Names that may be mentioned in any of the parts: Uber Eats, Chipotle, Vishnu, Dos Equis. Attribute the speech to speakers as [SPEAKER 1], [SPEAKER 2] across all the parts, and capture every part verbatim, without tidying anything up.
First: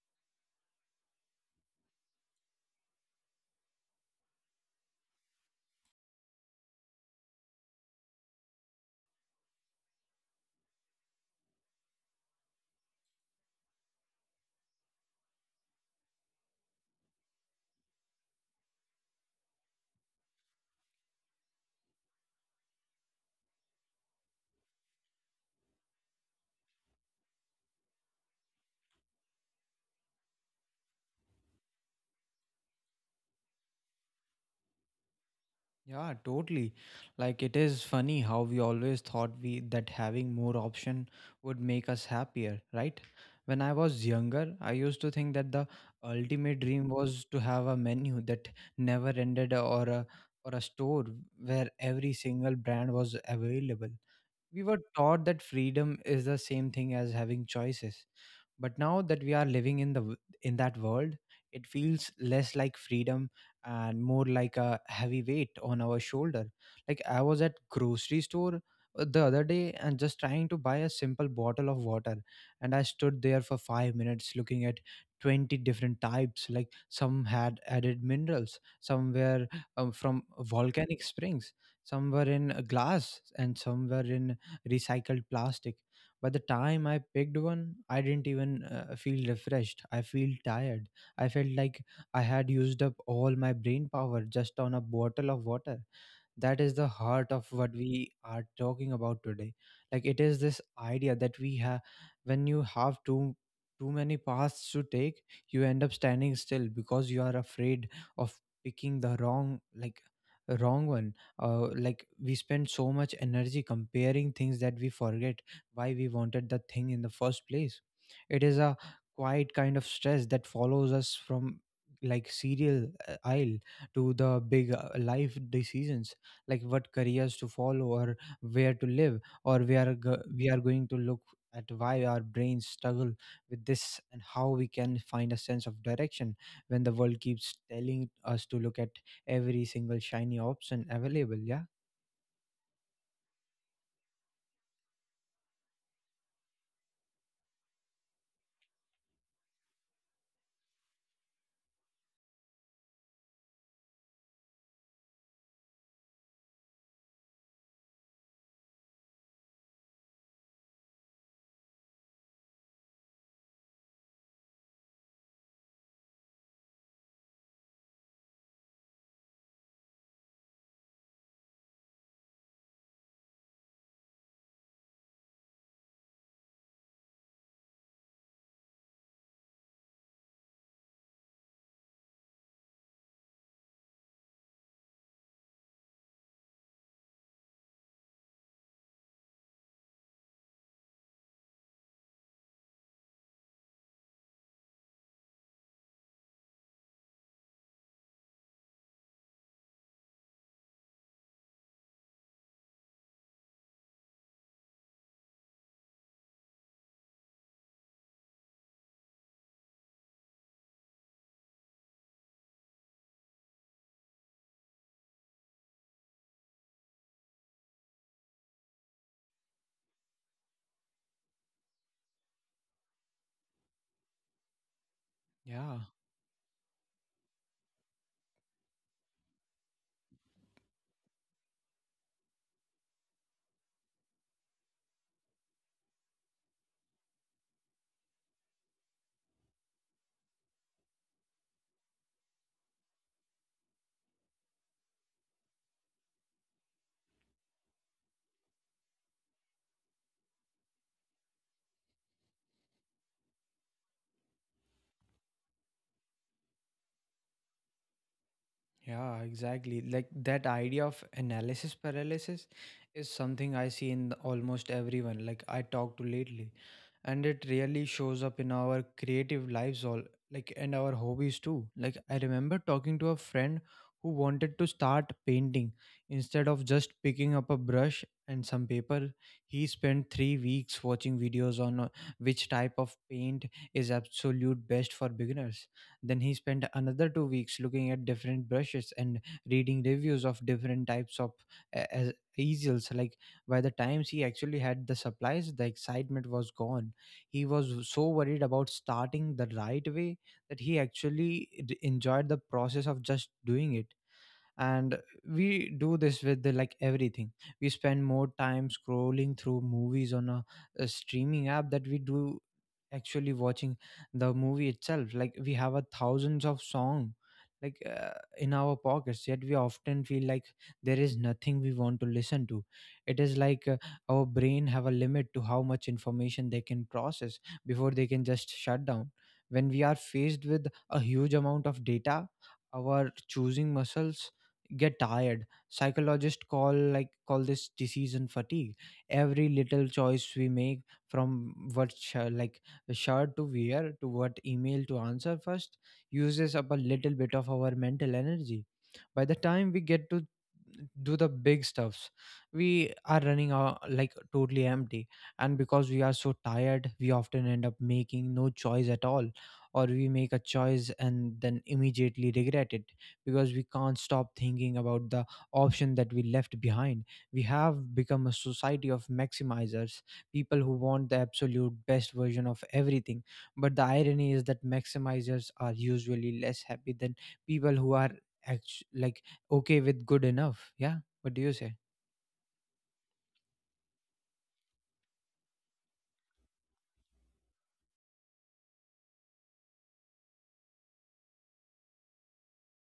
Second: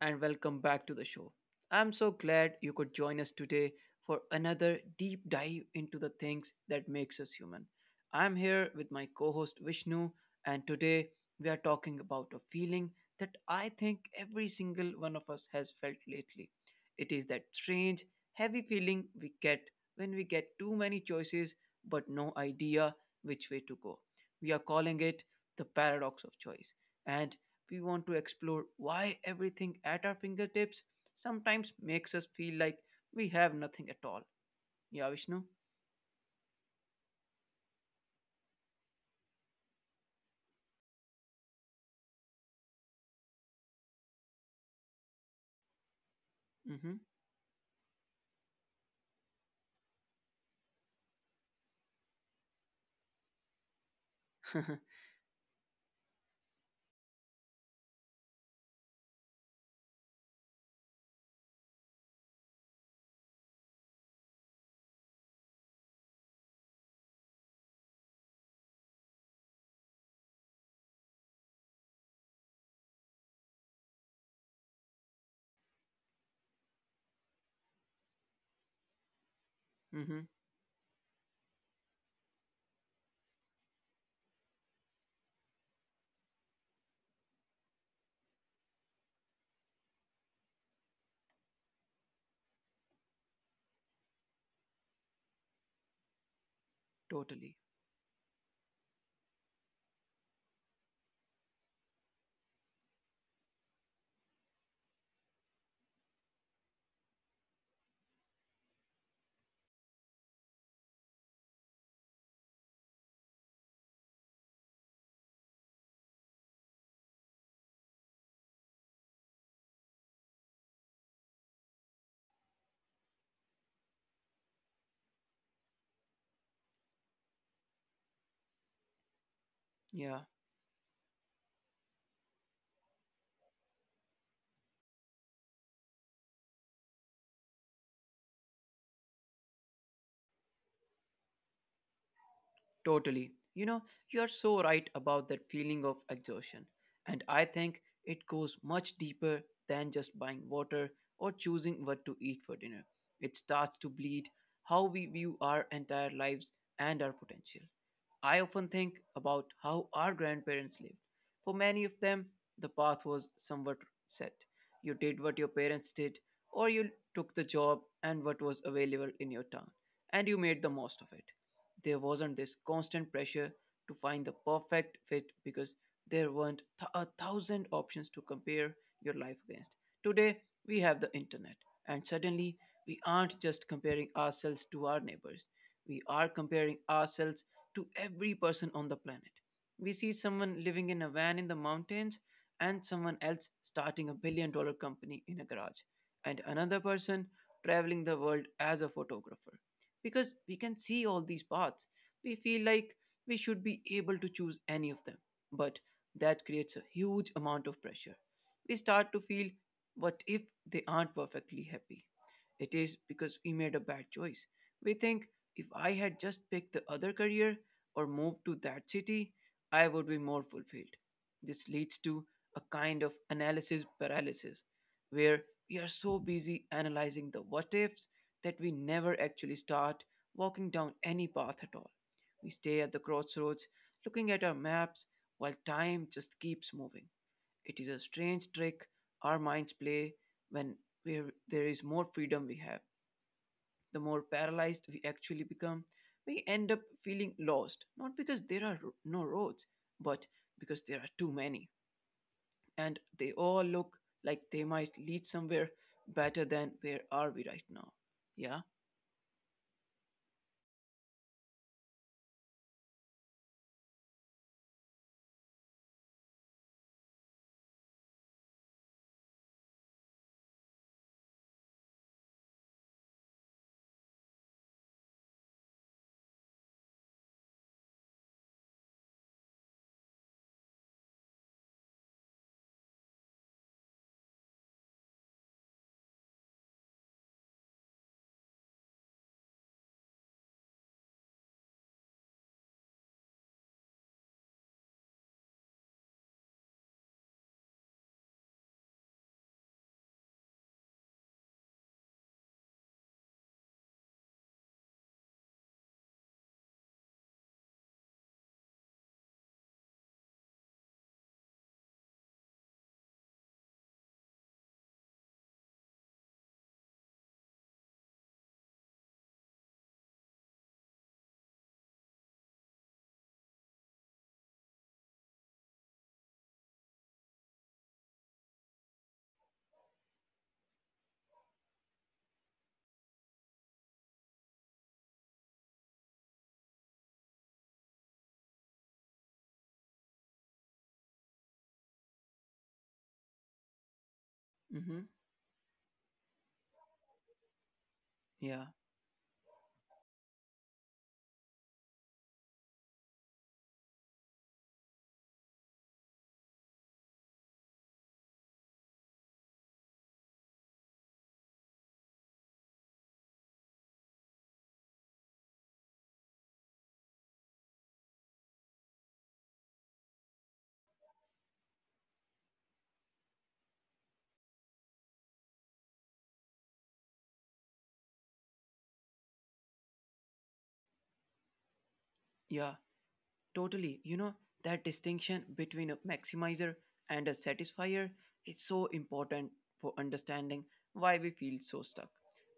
[SPEAKER 1] and welcome back to the show. I'm so glad you could join us today for another deep dive into the things that makes us human. I'm here with my co-host Vishnu, and today we are talking about a feeling that I think every single one of us has felt lately. It is that strange, heavy feeling we get when we get too many choices but no idea which way to go. We are calling it the paradox of choice. And we want to explore why everything at our fingertips sometimes makes us feel like we have nothing at all. Yeah, Vishnu?
[SPEAKER 2] Yeah, totally. Like it is funny how we always thought we that having more option would make us happier, right? When I was younger, I used to think that the ultimate dream
[SPEAKER 1] Mm-hmm.
[SPEAKER 2] was to have a menu that never ended or a or a store where every single brand was available. We were taught that freedom is the same thing as having choices, but now that we are living in the w- in that world, it feels less like freedom and more like a heavy weight on our shoulder. Like, I was at grocery store uh, the other day and just trying to buy a simple bottle of water, and I stood there for five minutes looking at twenty different types. Like, some had added minerals, some were um, from
[SPEAKER 1] Mm-hmm.
[SPEAKER 2] volcanic springs, some were in a glass and some were in recycled plastic. By the time I picked one, I didn't even uh, feel refreshed. I feel tired. I felt like I had used up all my brain power just on a bottle of water. That is the heart of what
[SPEAKER 1] Totally.
[SPEAKER 2] we are talking about today. Like, it is this idea that we have when you have too too many paths to take, you end up standing still because you are afraid of picking the wrong like wrong one. Uh, like, we spend so much energy comparing things that we forget why we wanted the thing in the first place. It is a quiet kind of stress that follows us from, like, cereal uh, aisle to the big uh, life decisions, like what careers to follow or where to live. Or we are go-
[SPEAKER 1] Yeah,
[SPEAKER 2] we are going to look at why our brains struggle with this and how we can find a sense of direction when the world keeps telling us to look at every single shiny option available. Yeah,
[SPEAKER 1] totally. You know, you are so right about that feeling of exhaustion. And I think it goes much deeper than just buying water or choosing what to eat for dinner. It starts to bleed how we view our entire lives and our potential. I often think about how our grandparents lived. For many of them, the path was somewhat set. You did what your parents did, or you took the job and what was available in your town, and you made the most of it. There wasn't this constant pressure to find the perfect fit because there weren't th- a thousand options to compare your life against. Today, we have the internet, and suddenly, we aren't just comparing ourselves to our neighbors, we are comparing ourselves to every person on the planet. We see someone living in a van in the mountains and someone else starting a billion dollar company in a garage, and another person traveling the world as a photographer. Because we can see all these paths, we feel like we should be able to choose any of them. But that creates a huge amount of pressure. We start to feel what if they aren't perfectly happy? It is because we made a bad choice. We think if I had just picked the other career, or moved to that city, I would be more fulfilled. This leads to a kind of analysis paralysis, where we
[SPEAKER 2] yeah.
[SPEAKER 1] are so busy analyzing the what ifs that we never actually start walking down any path at all. We stay at the crossroads, looking at our maps, while time just keeps moving. It is a strange trick our minds play when where there is more freedom we have, the more paralyzed we actually become. We end up feeling lost, not because there are ro- no roads, but because there are too many. And they all look like they might lead somewhere better than where are we right now. Yeah.
[SPEAKER 2] Yeah, exactly. Like, that idea of analysis paralysis is something I see in the- almost everyone, like, I talk to lately. And it really shows up in our creative lives all, like, and our hobbies too. Like, I remember talking to a friend who wanted to start painting instead of just picking up a brush and some paper. He spent three weeks watching videos on uh, which type of paint is absolute best for beginners. Then he spent another two weeks looking at different brushes and reading reviews of different types of uh, uh, easels. Like, by the time he actually had the supplies, the excitement was gone. He was so worried about starting the right way that he actually d- enjoyed the process of just doing it. And we do this with the, like, everything. We spend more time scrolling through movies on a, a streaming app that we do actually watching the movie itself. Like, we have a thousands of song like uh, in our pockets, yet we often feel like there is nothing we want to listen to. It is like uh, our brain have a limit to how much information they can process before they can just shut down. When we are faced with a huge amount of data, our choosing muscles get tired. Psychologists call like call this decision fatigue. Every little choice we make, from what sh- like shirt to wear to what email to
[SPEAKER 1] Mm-hmm.
[SPEAKER 2] answer first, uses up a little bit of our mental energy.
[SPEAKER 1] Yeah.
[SPEAKER 2] By the time we get to do the big stuffs we are running out, like, totally empty. And because we are so tired we often end up making no choice at all, or we make a choice and then immediately regret it because we can't stop thinking about the option that we left behind. We have become a society of maximizers, people who want the absolute best version of everything. But the irony is that maximizers are usually less happy than people who are actu- like okay with good enough. Yeah, what do you say?
[SPEAKER 1] Yeah. Totally. You know, that distinction between a maximizer and a satisfier is so important for understanding why we feel so stuck.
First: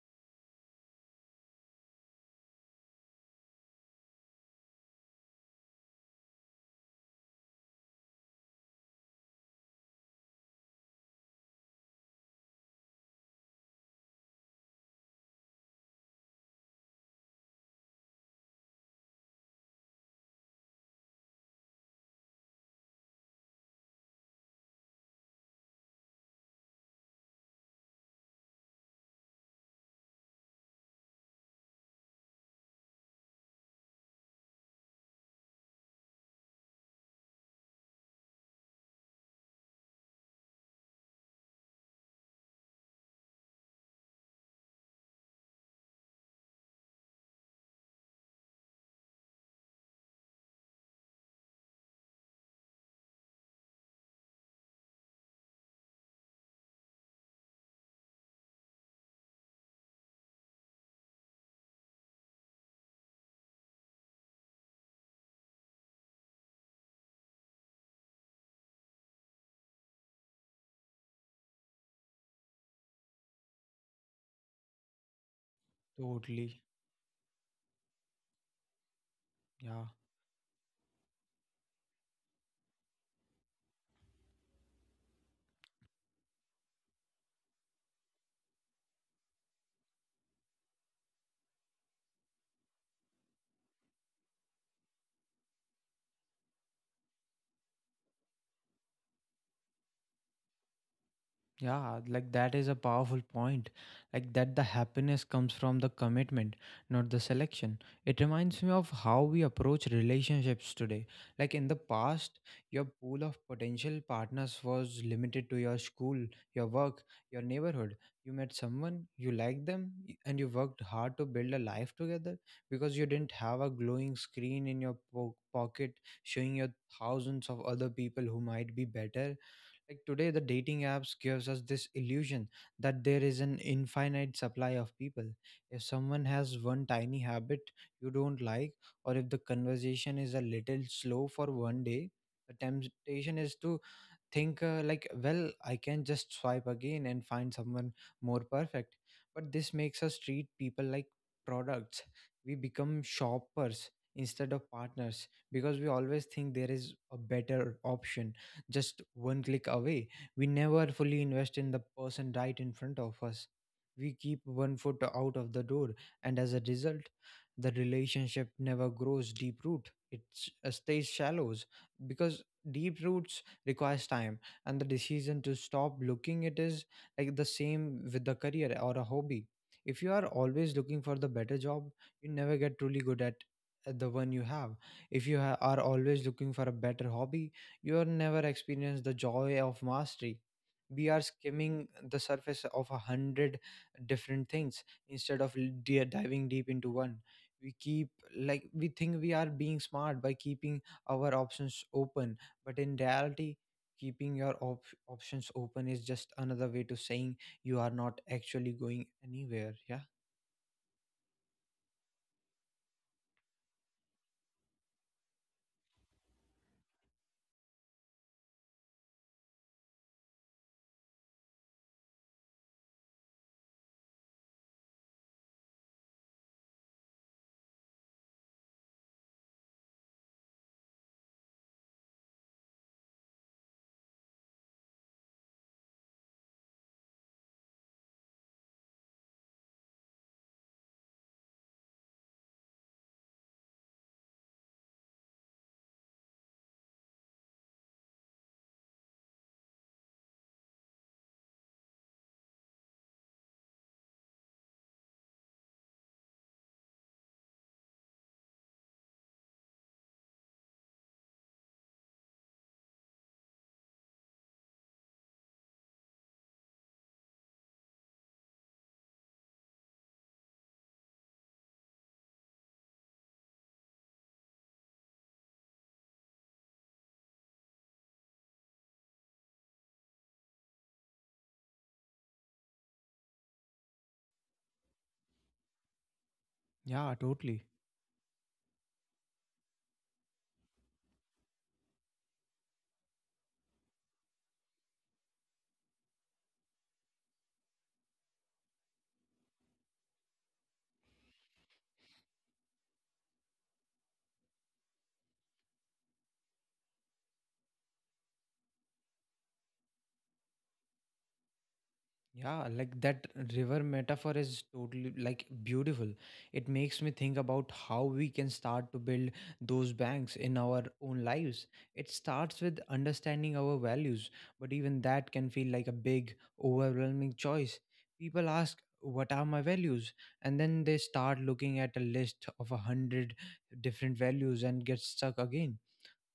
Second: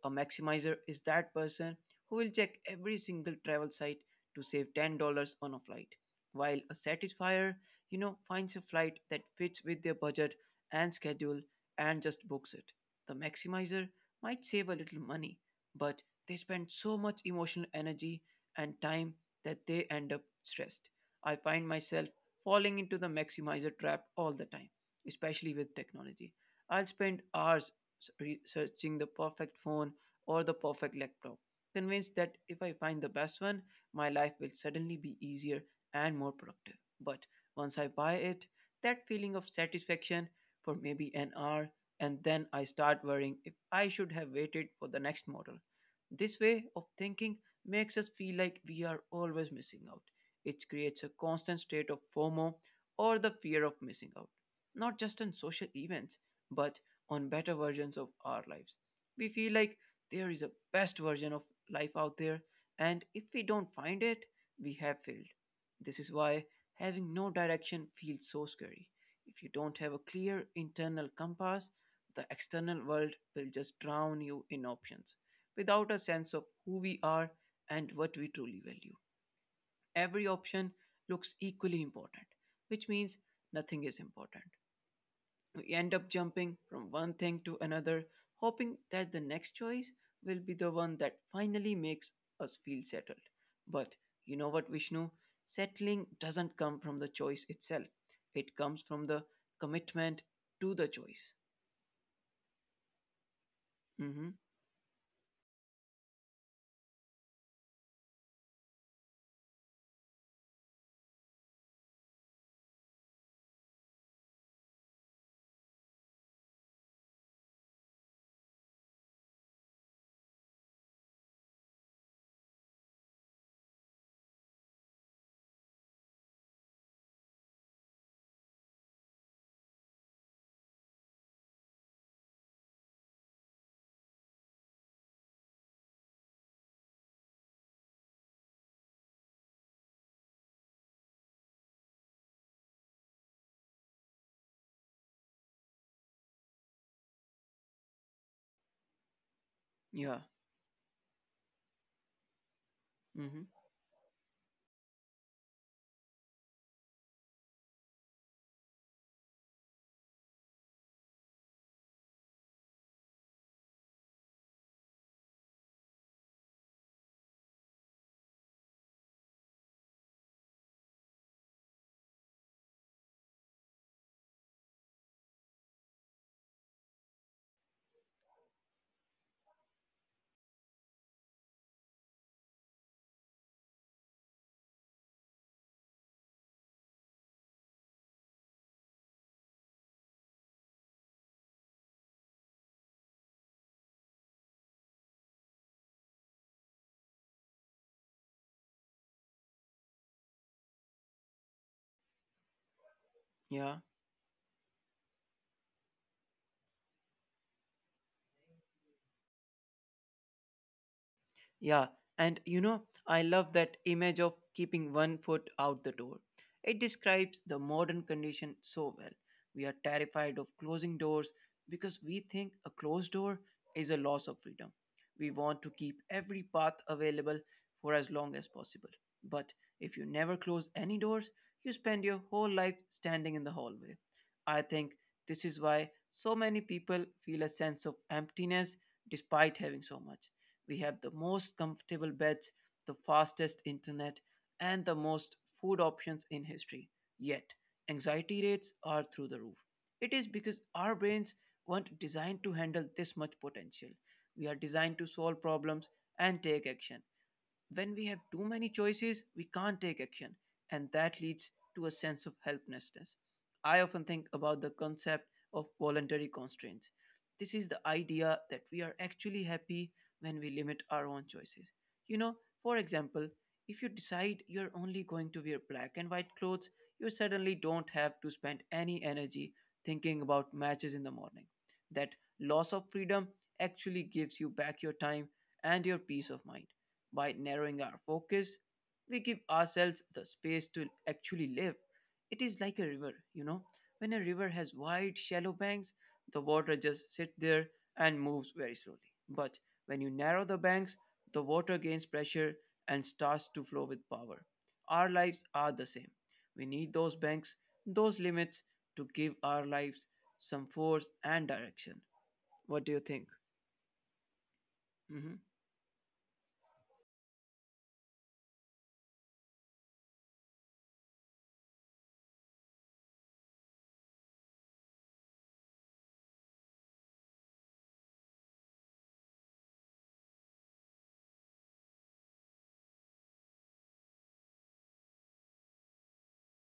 [SPEAKER 1] A maximizer is that person who will check every single travel site to save ten dollars on a flight, while a satisfier, you know, finds a flight that fits with their budget and schedule and just books it. The maximizer might save a little money, but they spend so much emotional energy and time that they end up stressed. I find myself falling into the maximizer trap all the time, especially with technology. I'll spend hours s- researching the perfect phone or the perfect laptop, convinced that if I find the best one, my life will suddenly be easier and more productive. But once I buy it, that feeling of satisfaction for maybe an hour, and then I start worrying if I should have waited for the next model. This way of thinking makes us feel like we are always missing out, which creates a constant state of FOMO or the fear of missing out, not just on social events, but on better versions of our lives. We feel like there is a best version of life out there, and if we don't find it, we have failed. This is why having no direction feels so scary. If you don't have a clear internal compass, the external world will just drown you in options without a sense of
[SPEAKER 2] Totally.
[SPEAKER 1] who we are and what we truly value
[SPEAKER 2] Yeah.
[SPEAKER 1] every option looks equally important, which means nothing is important. We end up jumping from one thing to another, hoping that the next choice will be the one that finally makes us feel settled. But you know what, Vishnu? Settling doesn't come from the choice itself, it comes from the commitment to the choice.
[SPEAKER 2] Yeah, like, that is a powerful point.
[SPEAKER 1] Mm-hmm.
[SPEAKER 2] Like, that the happiness comes from the commitment, not the selection. It reminds me of how we approach relationships today. Like, in the past, your pool of potential partners was limited to your school, your work, your neighborhood. You met someone, you liked them, y- and you worked hard to build a life together because you didn't have a glowing screen in your po- pocket showing your thousands of other people who might be better. Like, today the dating apps gives us this illusion that there is an infinite supply of people. If someone has one tiny habit you don't like, or if the conversation is a little slow for one day, the temptation is to think uh, like, well, I can just swipe again and find someone more perfect. But this makes us
[SPEAKER 1] Yeah.
[SPEAKER 2] treat people like products. We become
[SPEAKER 1] Mm-hmm.
[SPEAKER 2] shoppers instead of partners because we always think there is a better option just one click away. We never fully invest in the person right in front of us. We keep one foot out of the door, and as a result the relationship never grows deep root. It s- uh, stays shallows because deep roots requires time and the decision to stop looking. It is like the same with the career or a hobby. If you are always looking for the better job, you never get truly good at at the one you have. If you ha- are always looking for a better hobby, you will never experience the joy of mastery. We are skimming the surface of a hundred different things instead of l- di- diving deep into one. We keep like We think we are being smart by keeping our options open, but in reality
[SPEAKER 1] Yeah.
[SPEAKER 2] keeping your op- options open is just another way to saying you are not actually going anywhere. Yeah,
[SPEAKER 1] Yeah, and you know, I love that image of keeping one foot out the door. It describes the modern condition so well. We are terrified of closing doors because we think a closed door is a loss of freedom. We want to keep every path available for as long as possible. But if you never close any doors, you spend your whole life standing in the hallway. I think this is why so many people feel a sense of emptiness despite having so much we have the most comfortable beds, the fastest internet, and the most food options in history. Yet, anxiety rates are through the roof. It is because our brains weren't designed to handle this much potential. We are designed to solve problems and take action. When we have too many choices, we can't take action, and that leads to a sense of helplessness. I often think about the concept of voluntary constraints. This is the idea that we are actually happy when we limit our own choices. You know, for example, if you decide you're only going to wear black and white clothes, you suddenly don't have to spend any energy thinking about matches in the morning. That loss of freedom actually gives you back your time and your peace of mind. By
[SPEAKER 2] yeah.
[SPEAKER 1] narrowing our
[SPEAKER 2] Totally.
[SPEAKER 1] focus, we give ourselves the space to actually live. It is like a river, you know. When a river has wide, shallow banks, the water just sits there and moves very slowly. But when you narrow the banks, the water gains pressure and starts to flow with power. Our lives are the same. We need those banks, those limits to give our lives some force and direction. What do you
[SPEAKER 2] Yeah,
[SPEAKER 1] think?
[SPEAKER 2] like, that river metaphor is
[SPEAKER 1] Mm-hmm.
[SPEAKER 2] totally, like, beautiful. It makes me think about how we can start to build those banks in our own lives. It starts with understanding our values, but even that can feel like a big, overwhelming choice. People ask, what are my values? And then they start looking at a list of a hundred different values and get stuck again.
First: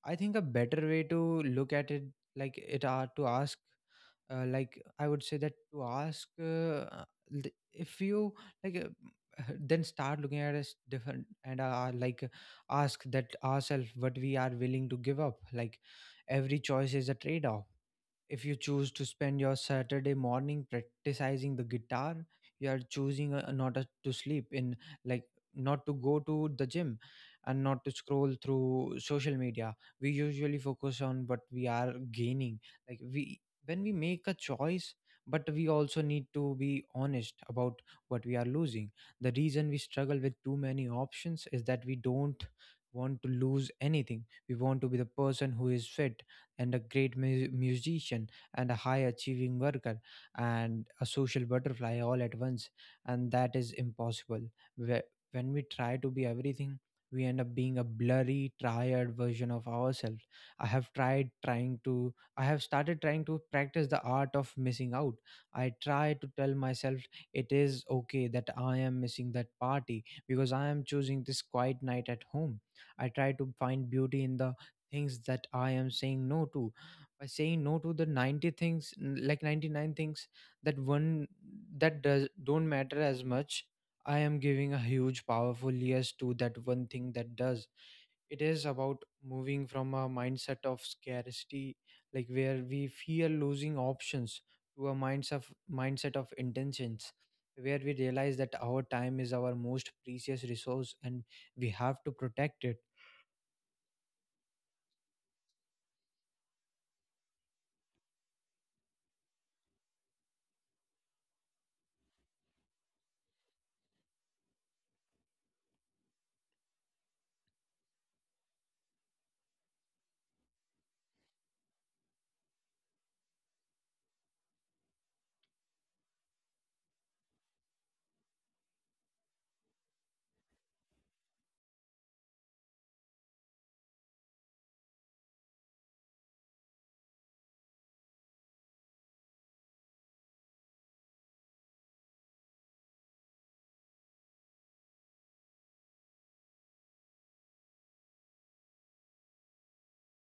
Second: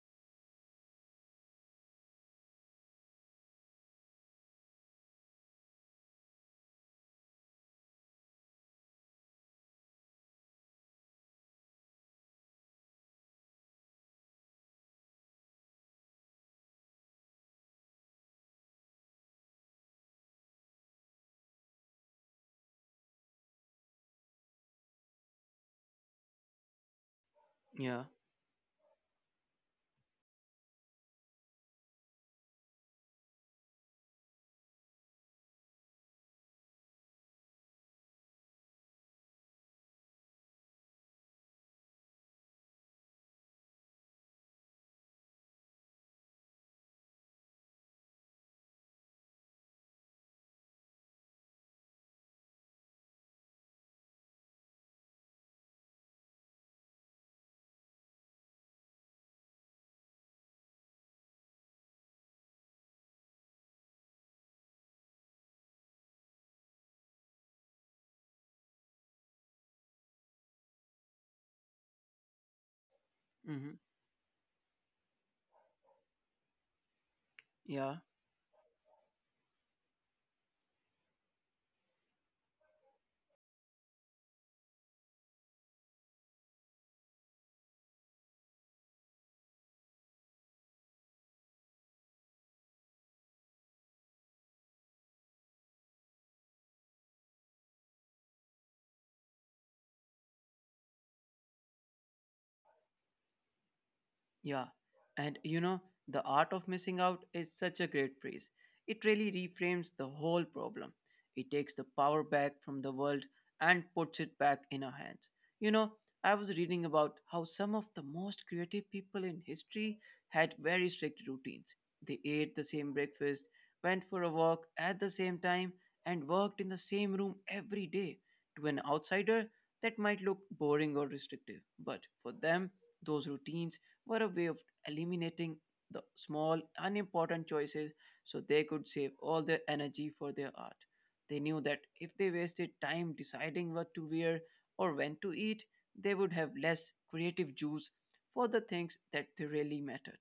[SPEAKER 2] I think a better way to look at it, like, it are to ask, uh, like, I would say that to ask uh, th- if you like uh, then start looking at us different and uh, like uh, like, ask that ourselves what we are willing to give up. Like, every choice is a trade off. If you choose to spend your Saturday morning practicing the guitar, you are choosing uh, not a- to sleep in, like, not to go to the gym and not to
[SPEAKER 1] Yeah.
[SPEAKER 2] scroll through social media. We usually focus on what we are gaining. Like, we, when we make a choice, but we also need to be honest about what we are losing. The reason we struggle with too many options is that we don't want to lose anything. We want to be the person who is fit and a great mu- musician and a high achieving worker and a social butterfly all at once, and that is impossible. Whe- when we try to be everything, we end up being a blurry tired version of ourselves. i have tried trying to I have started trying to practice the art of missing out. I try to tell myself it is okay that I am missing that party because I am choosing this quiet night at home. I try to
[SPEAKER 1] Mm-hmm.
[SPEAKER 2] find beauty in the things that I am saying no to, by saying no to
[SPEAKER 1] Yeah.
[SPEAKER 2] the ninety things, n- like ninety-nine things that one that does don't matter as much. I am giving a huge powerful yes to that one thing that does. It is about moving from a mindset of scarcity, like, where we fear losing options, to a mindset of mindset of intentions, where we realize that our time is our most precious resource and we have to protect it.
[SPEAKER 1] Yeah, and you know, the art of missing out is such a great phrase. It really reframes the whole problem. It takes the power back from the world and puts it back in our hands. You know, I was reading about how some of the most creative people in history had very strict routines. They ate the same breakfast, went for a walk at the same time, and worked in the same room every day. To an outsider, that might look boring or restrictive, but for them, those routines were a way of eliminating the small, unimportant choices so they could save all their energy for their art. They knew that if they wasted time deciding what to wear or when to eat, they would have less creative juice for the things that they really mattered.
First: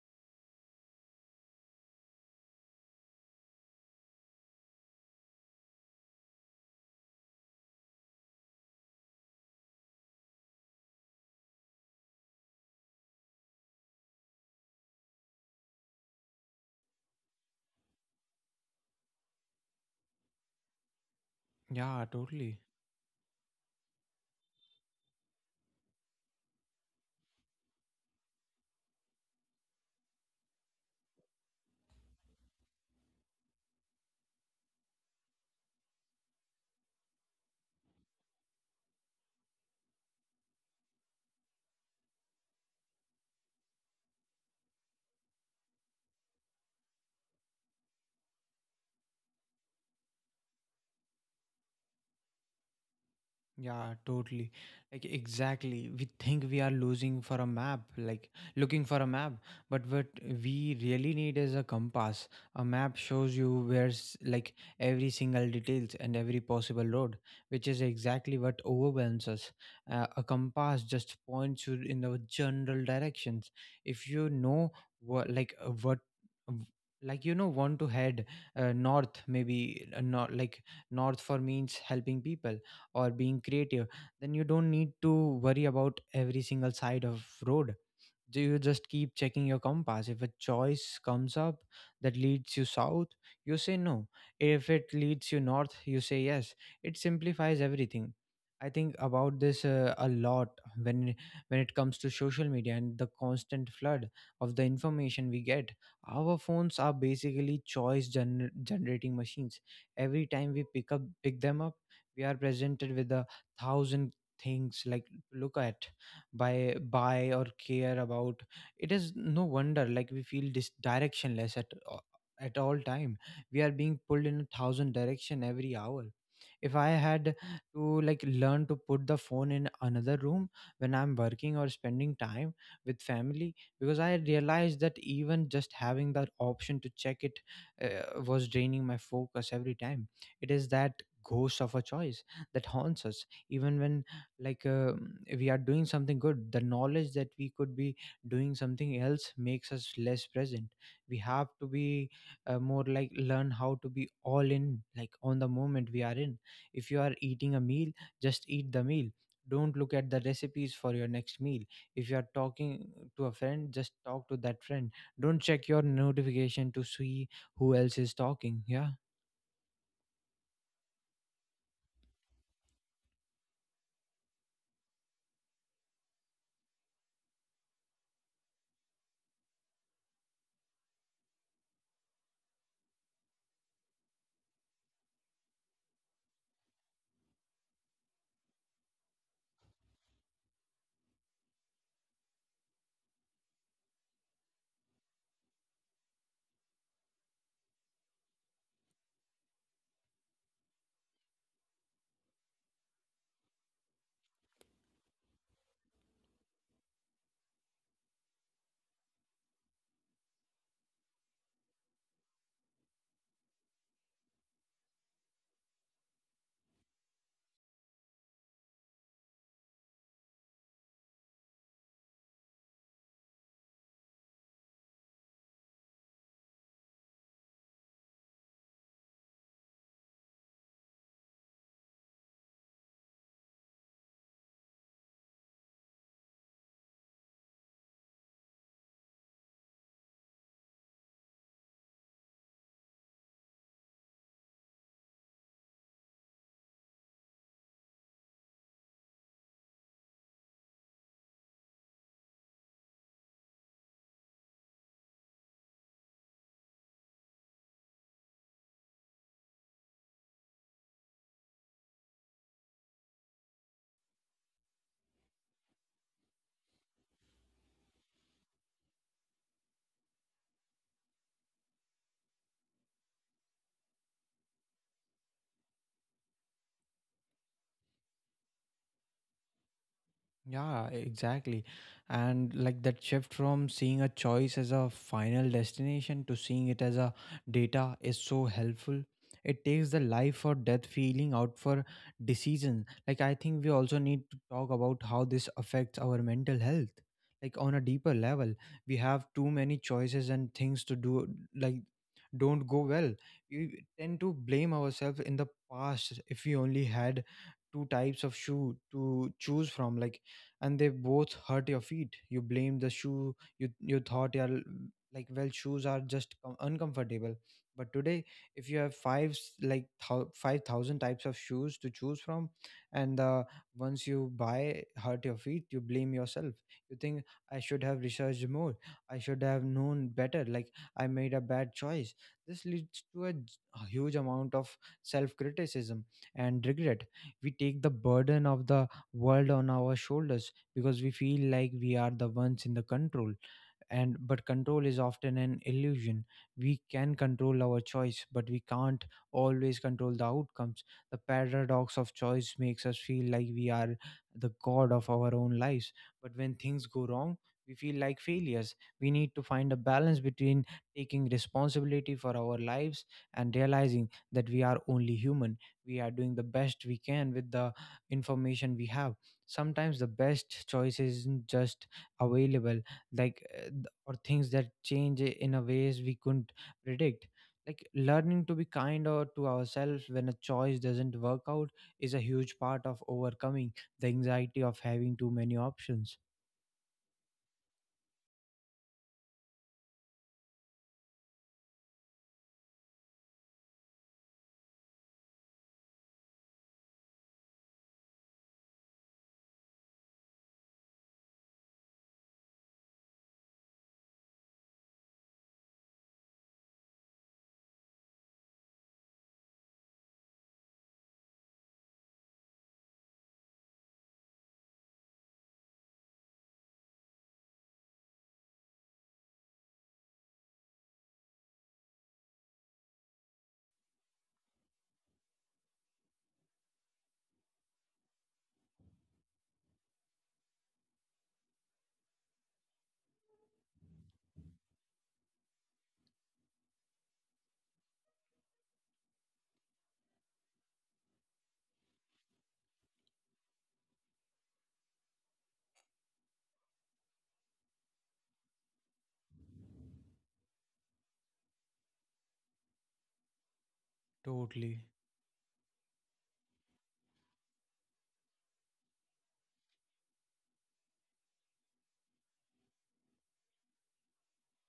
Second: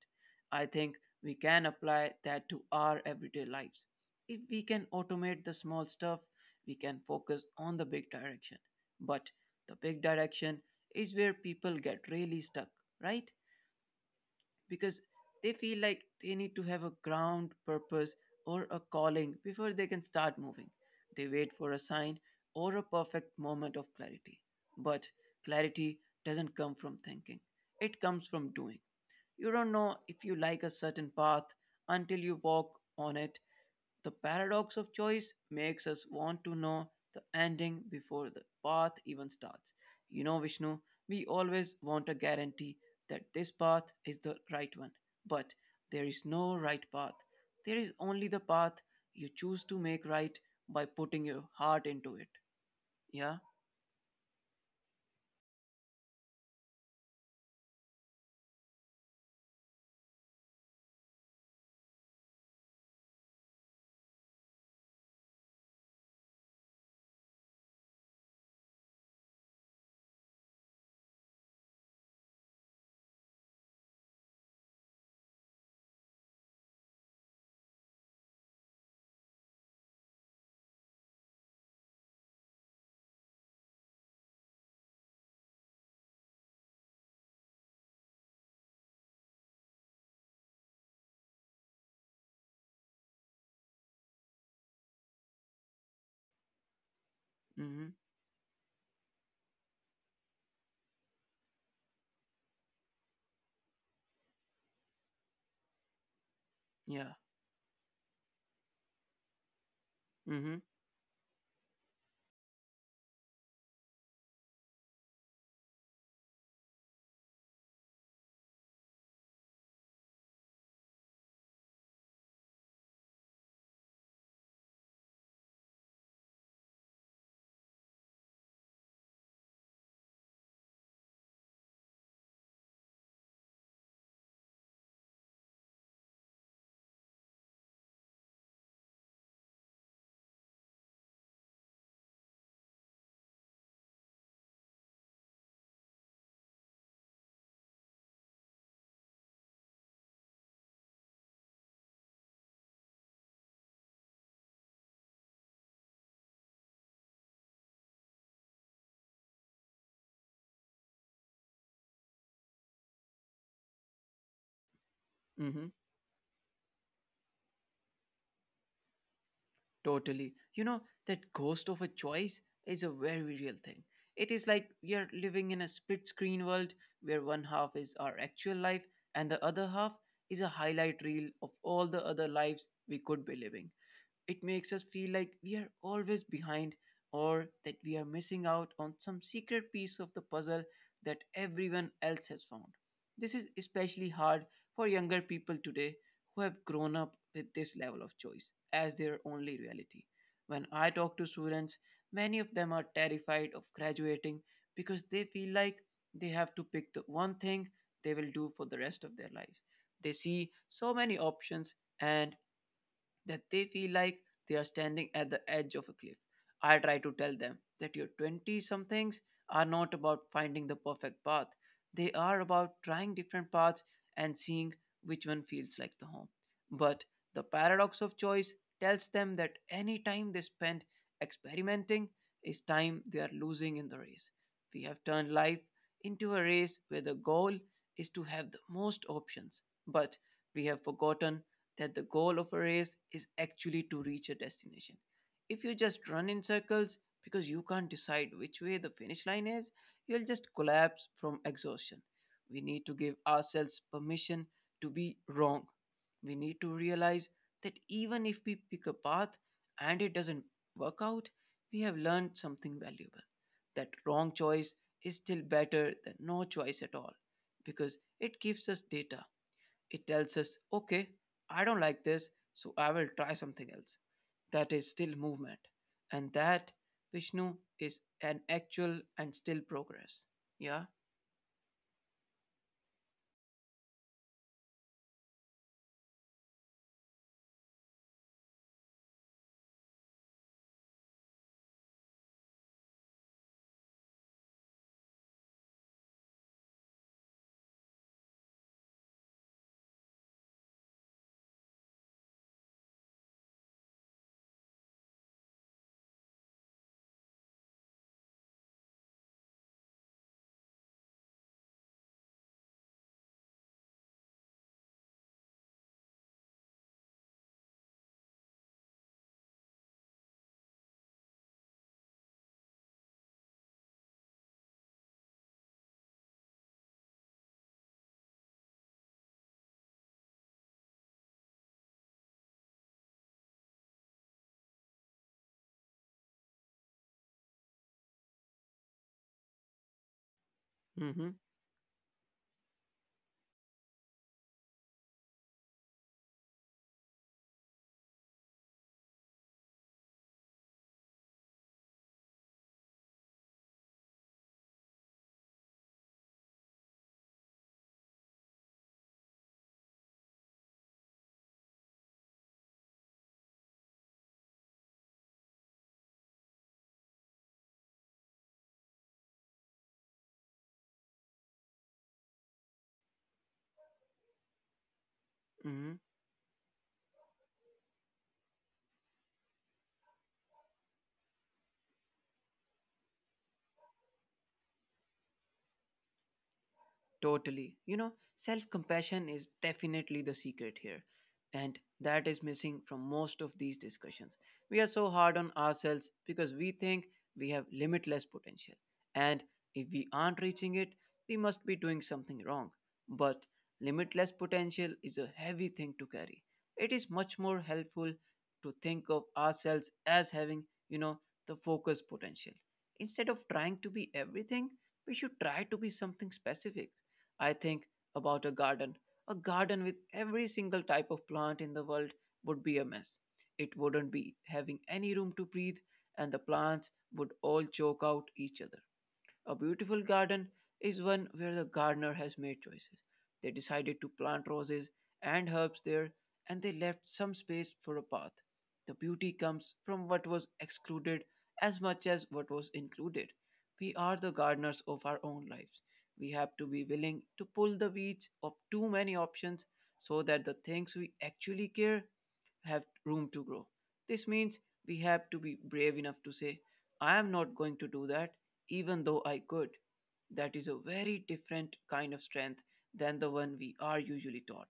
[SPEAKER 1] I think we can apply that to our everyday lives. If we can automate the small stuff, we can focus on the big direction. But the big direction is where people get really stuck, right? Because they feel like they need to have a ground purpose or a calling before they can start moving. They wait for a
[SPEAKER 2] Yeah.
[SPEAKER 1] sign
[SPEAKER 2] Totally.
[SPEAKER 1] or a perfect moment of clarity. But clarity doesn't come from thinking, it comes from doing. You don't know if you like a certain path until you walk on it the paradox of choice makes us want to know the ending before the path even starts. You know, Vishnu, we always want a guarantee that this path is the right one. But there is no right path. There is only the path you choose to make right by putting your heart into it. Yeah?
[SPEAKER 2] Yeah, totally. Like, exactly. We think we are losing for a map, like, looking for a map. But what we really need is a compass. A map shows you where's, like, every single details and every possible road, which is exactly what overwhelms us. Uh, a compass just points you in the general directions. If you know what, like, uh, what, w- like you know want to head uh, north. Maybe uh, not like north for means helping people or being creative, then you don't need to worry about every single side of road. Do you just keep checking your compass. If a choice comes up that leads you south, you say no. If it leads you north, you say yes. It simplifies
[SPEAKER 1] Mm hmm.
[SPEAKER 2] everything. I think about this uh, a lot when when it comes to social media and the constant flood of the information we get. Our phones are
[SPEAKER 1] Yeah.
[SPEAKER 2] basically choice gener- generating machines. Every
[SPEAKER 1] Mm
[SPEAKER 2] time
[SPEAKER 1] hmm.
[SPEAKER 2] we pick up pick them up, we are presented with a thousand things like to look at, by buy, or care about. It is no wonder like we feel dis- directionless at a- at all time. We are being pulled in a thousand direction every hour. If I had to like learn to put the phone in another room when I'm working or spending time with family, because I realized that even just having that option to check it uh, was draining my focus every time. It is that ghost of a choice that haunts us even when like um we are doing something good, the knowledge that we could be doing something else makes us less present. We have to be uh, more like learn how to be all in like on the moment we are in. If you are eating a meal, just eat the meal. Don't look at the recipes for your next meal. If you are talking to a friend, just talk to that friend. Don't
[SPEAKER 1] Mm hmm.
[SPEAKER 2] check your notification to see who else is talking. Yeah.
[SPEAKER 1] Totally. You know, that ghost of a choice is a very real thing. It is like we are living in a split screen world where one half is our actual life and the other half is a highlight reel of all the other lives we could be living. It makes us feel like we are always behind or that we are missing out on some secret piece of the puzzle that everyone else has found. This is especially hard for younger people today who have grown up with this level of choice as their only reality. When I talk to students, many of them are terrified of graduating because they feel like they have to pick the one thing they will do for the rest of their lives. They see so many options and that they feel like they are standing at the edge of a cliff. I try to tell them that your twenty somethings are not about finding the perfect path, they are about trying different paths and seeing which one feels like the home. But the paradox of choice tells them that any time they spend experimenting is time they are losing in the race. We have turned life into a race where the goal is to have the most options, but we have forgotten that the goal of a race is actually to reach a destination. If you just run in circles because you can't decide which way the finish line is, you'll just collapse from exhaustion. We need to give ourselves permission to be wrong. We need to realize that even if we pick a path and it doesn't work out, we have learned something valuable. That wrong choice is still better than no choice at all because it gives us data, it tells us, okay, I don't like this, so I will try something else. That is still movement. And that, Vishnu, is an actual and still progress. Yeah?
[SPEAKER 2] Yeah, exactly. And like that shift from seeing a choice as a final destination to seeing it as a data is so helpful. It takes the life or death feeling out for decision. Like I think we also need to talk about how this affects our mental health. Like on a deeper level, we have too many choices and things to do like don't go well. We tend to blame ourselves in the past. If we only had two types of shoe to choose from, like and they both hurt your feet, you blame the shoe. You you thought, yeah, like well shoes are just com- uncomfortable. But today, if you have five s- like thou- five thousand types of shoes to choose from, and uh, once you buy hurt your feet, you blame yourself. You think, I should have researched more, I should have known better. Like I made a bad choice. This leads to a j- a huge amount of self criticism and regret. We take the burden of the world on our shoulders because we
[SPEAKER 1] Mm-hmm.
[SPEAKER 2] feel like we are the ones in the control. And but control is often an illusion. We can control our choice, but we can't always control the outcomes. The paradox of choice makes us feel like we are the god of our own lives, but when things go wrong, we feel like failures. We need to find a balance between taking responsibility for our lives and realizing that we are only human. We are doing the best we can with the information we have. Sometimes the best choice isn't just available, like uh, th- or things that change in a ways
[SPEAKER 1] hmm
[SPEAKER 2] we couldn't predict. Like learning to be kinder to ourselves when a choice doesn't work out is a huge part of overcoming the anxiety of having too many options.
[SPEAKER 1] Totally. You know, self compassion is definitely the secret here. And that is missing from most of these discussions. We are so hard on ourselves because we think we have limitless potential. And if we aren't reaching it, we must be doing something wrong. But limitless potential is a heavy thing to carry. It is much more helpful to think of ourselves as having, you know, the focus potential. Instead of trying to be everything, we should try to be something specific. I think about a garden. A garden with every single type of plant in the world would be a mess. It wouldn't be having any room to breathe, and the plants would all choke out each other. A beautiful garden is one where the gardener has made choices. They decided to plant roses and herbs there, and they left some space for a path. The beauty comes from what was excluded as much as what was included. We are the gardeners of our own lives. We have to be willing to pull the weeds of too many options so that the things we actually care have room to grow. This means
[SPEAKER 2] Totally.
[SPEAKER 1] we have to be brave enough to say, I am not going to do that, even though I could. That is a very different kind of strength than the one we are usually taught.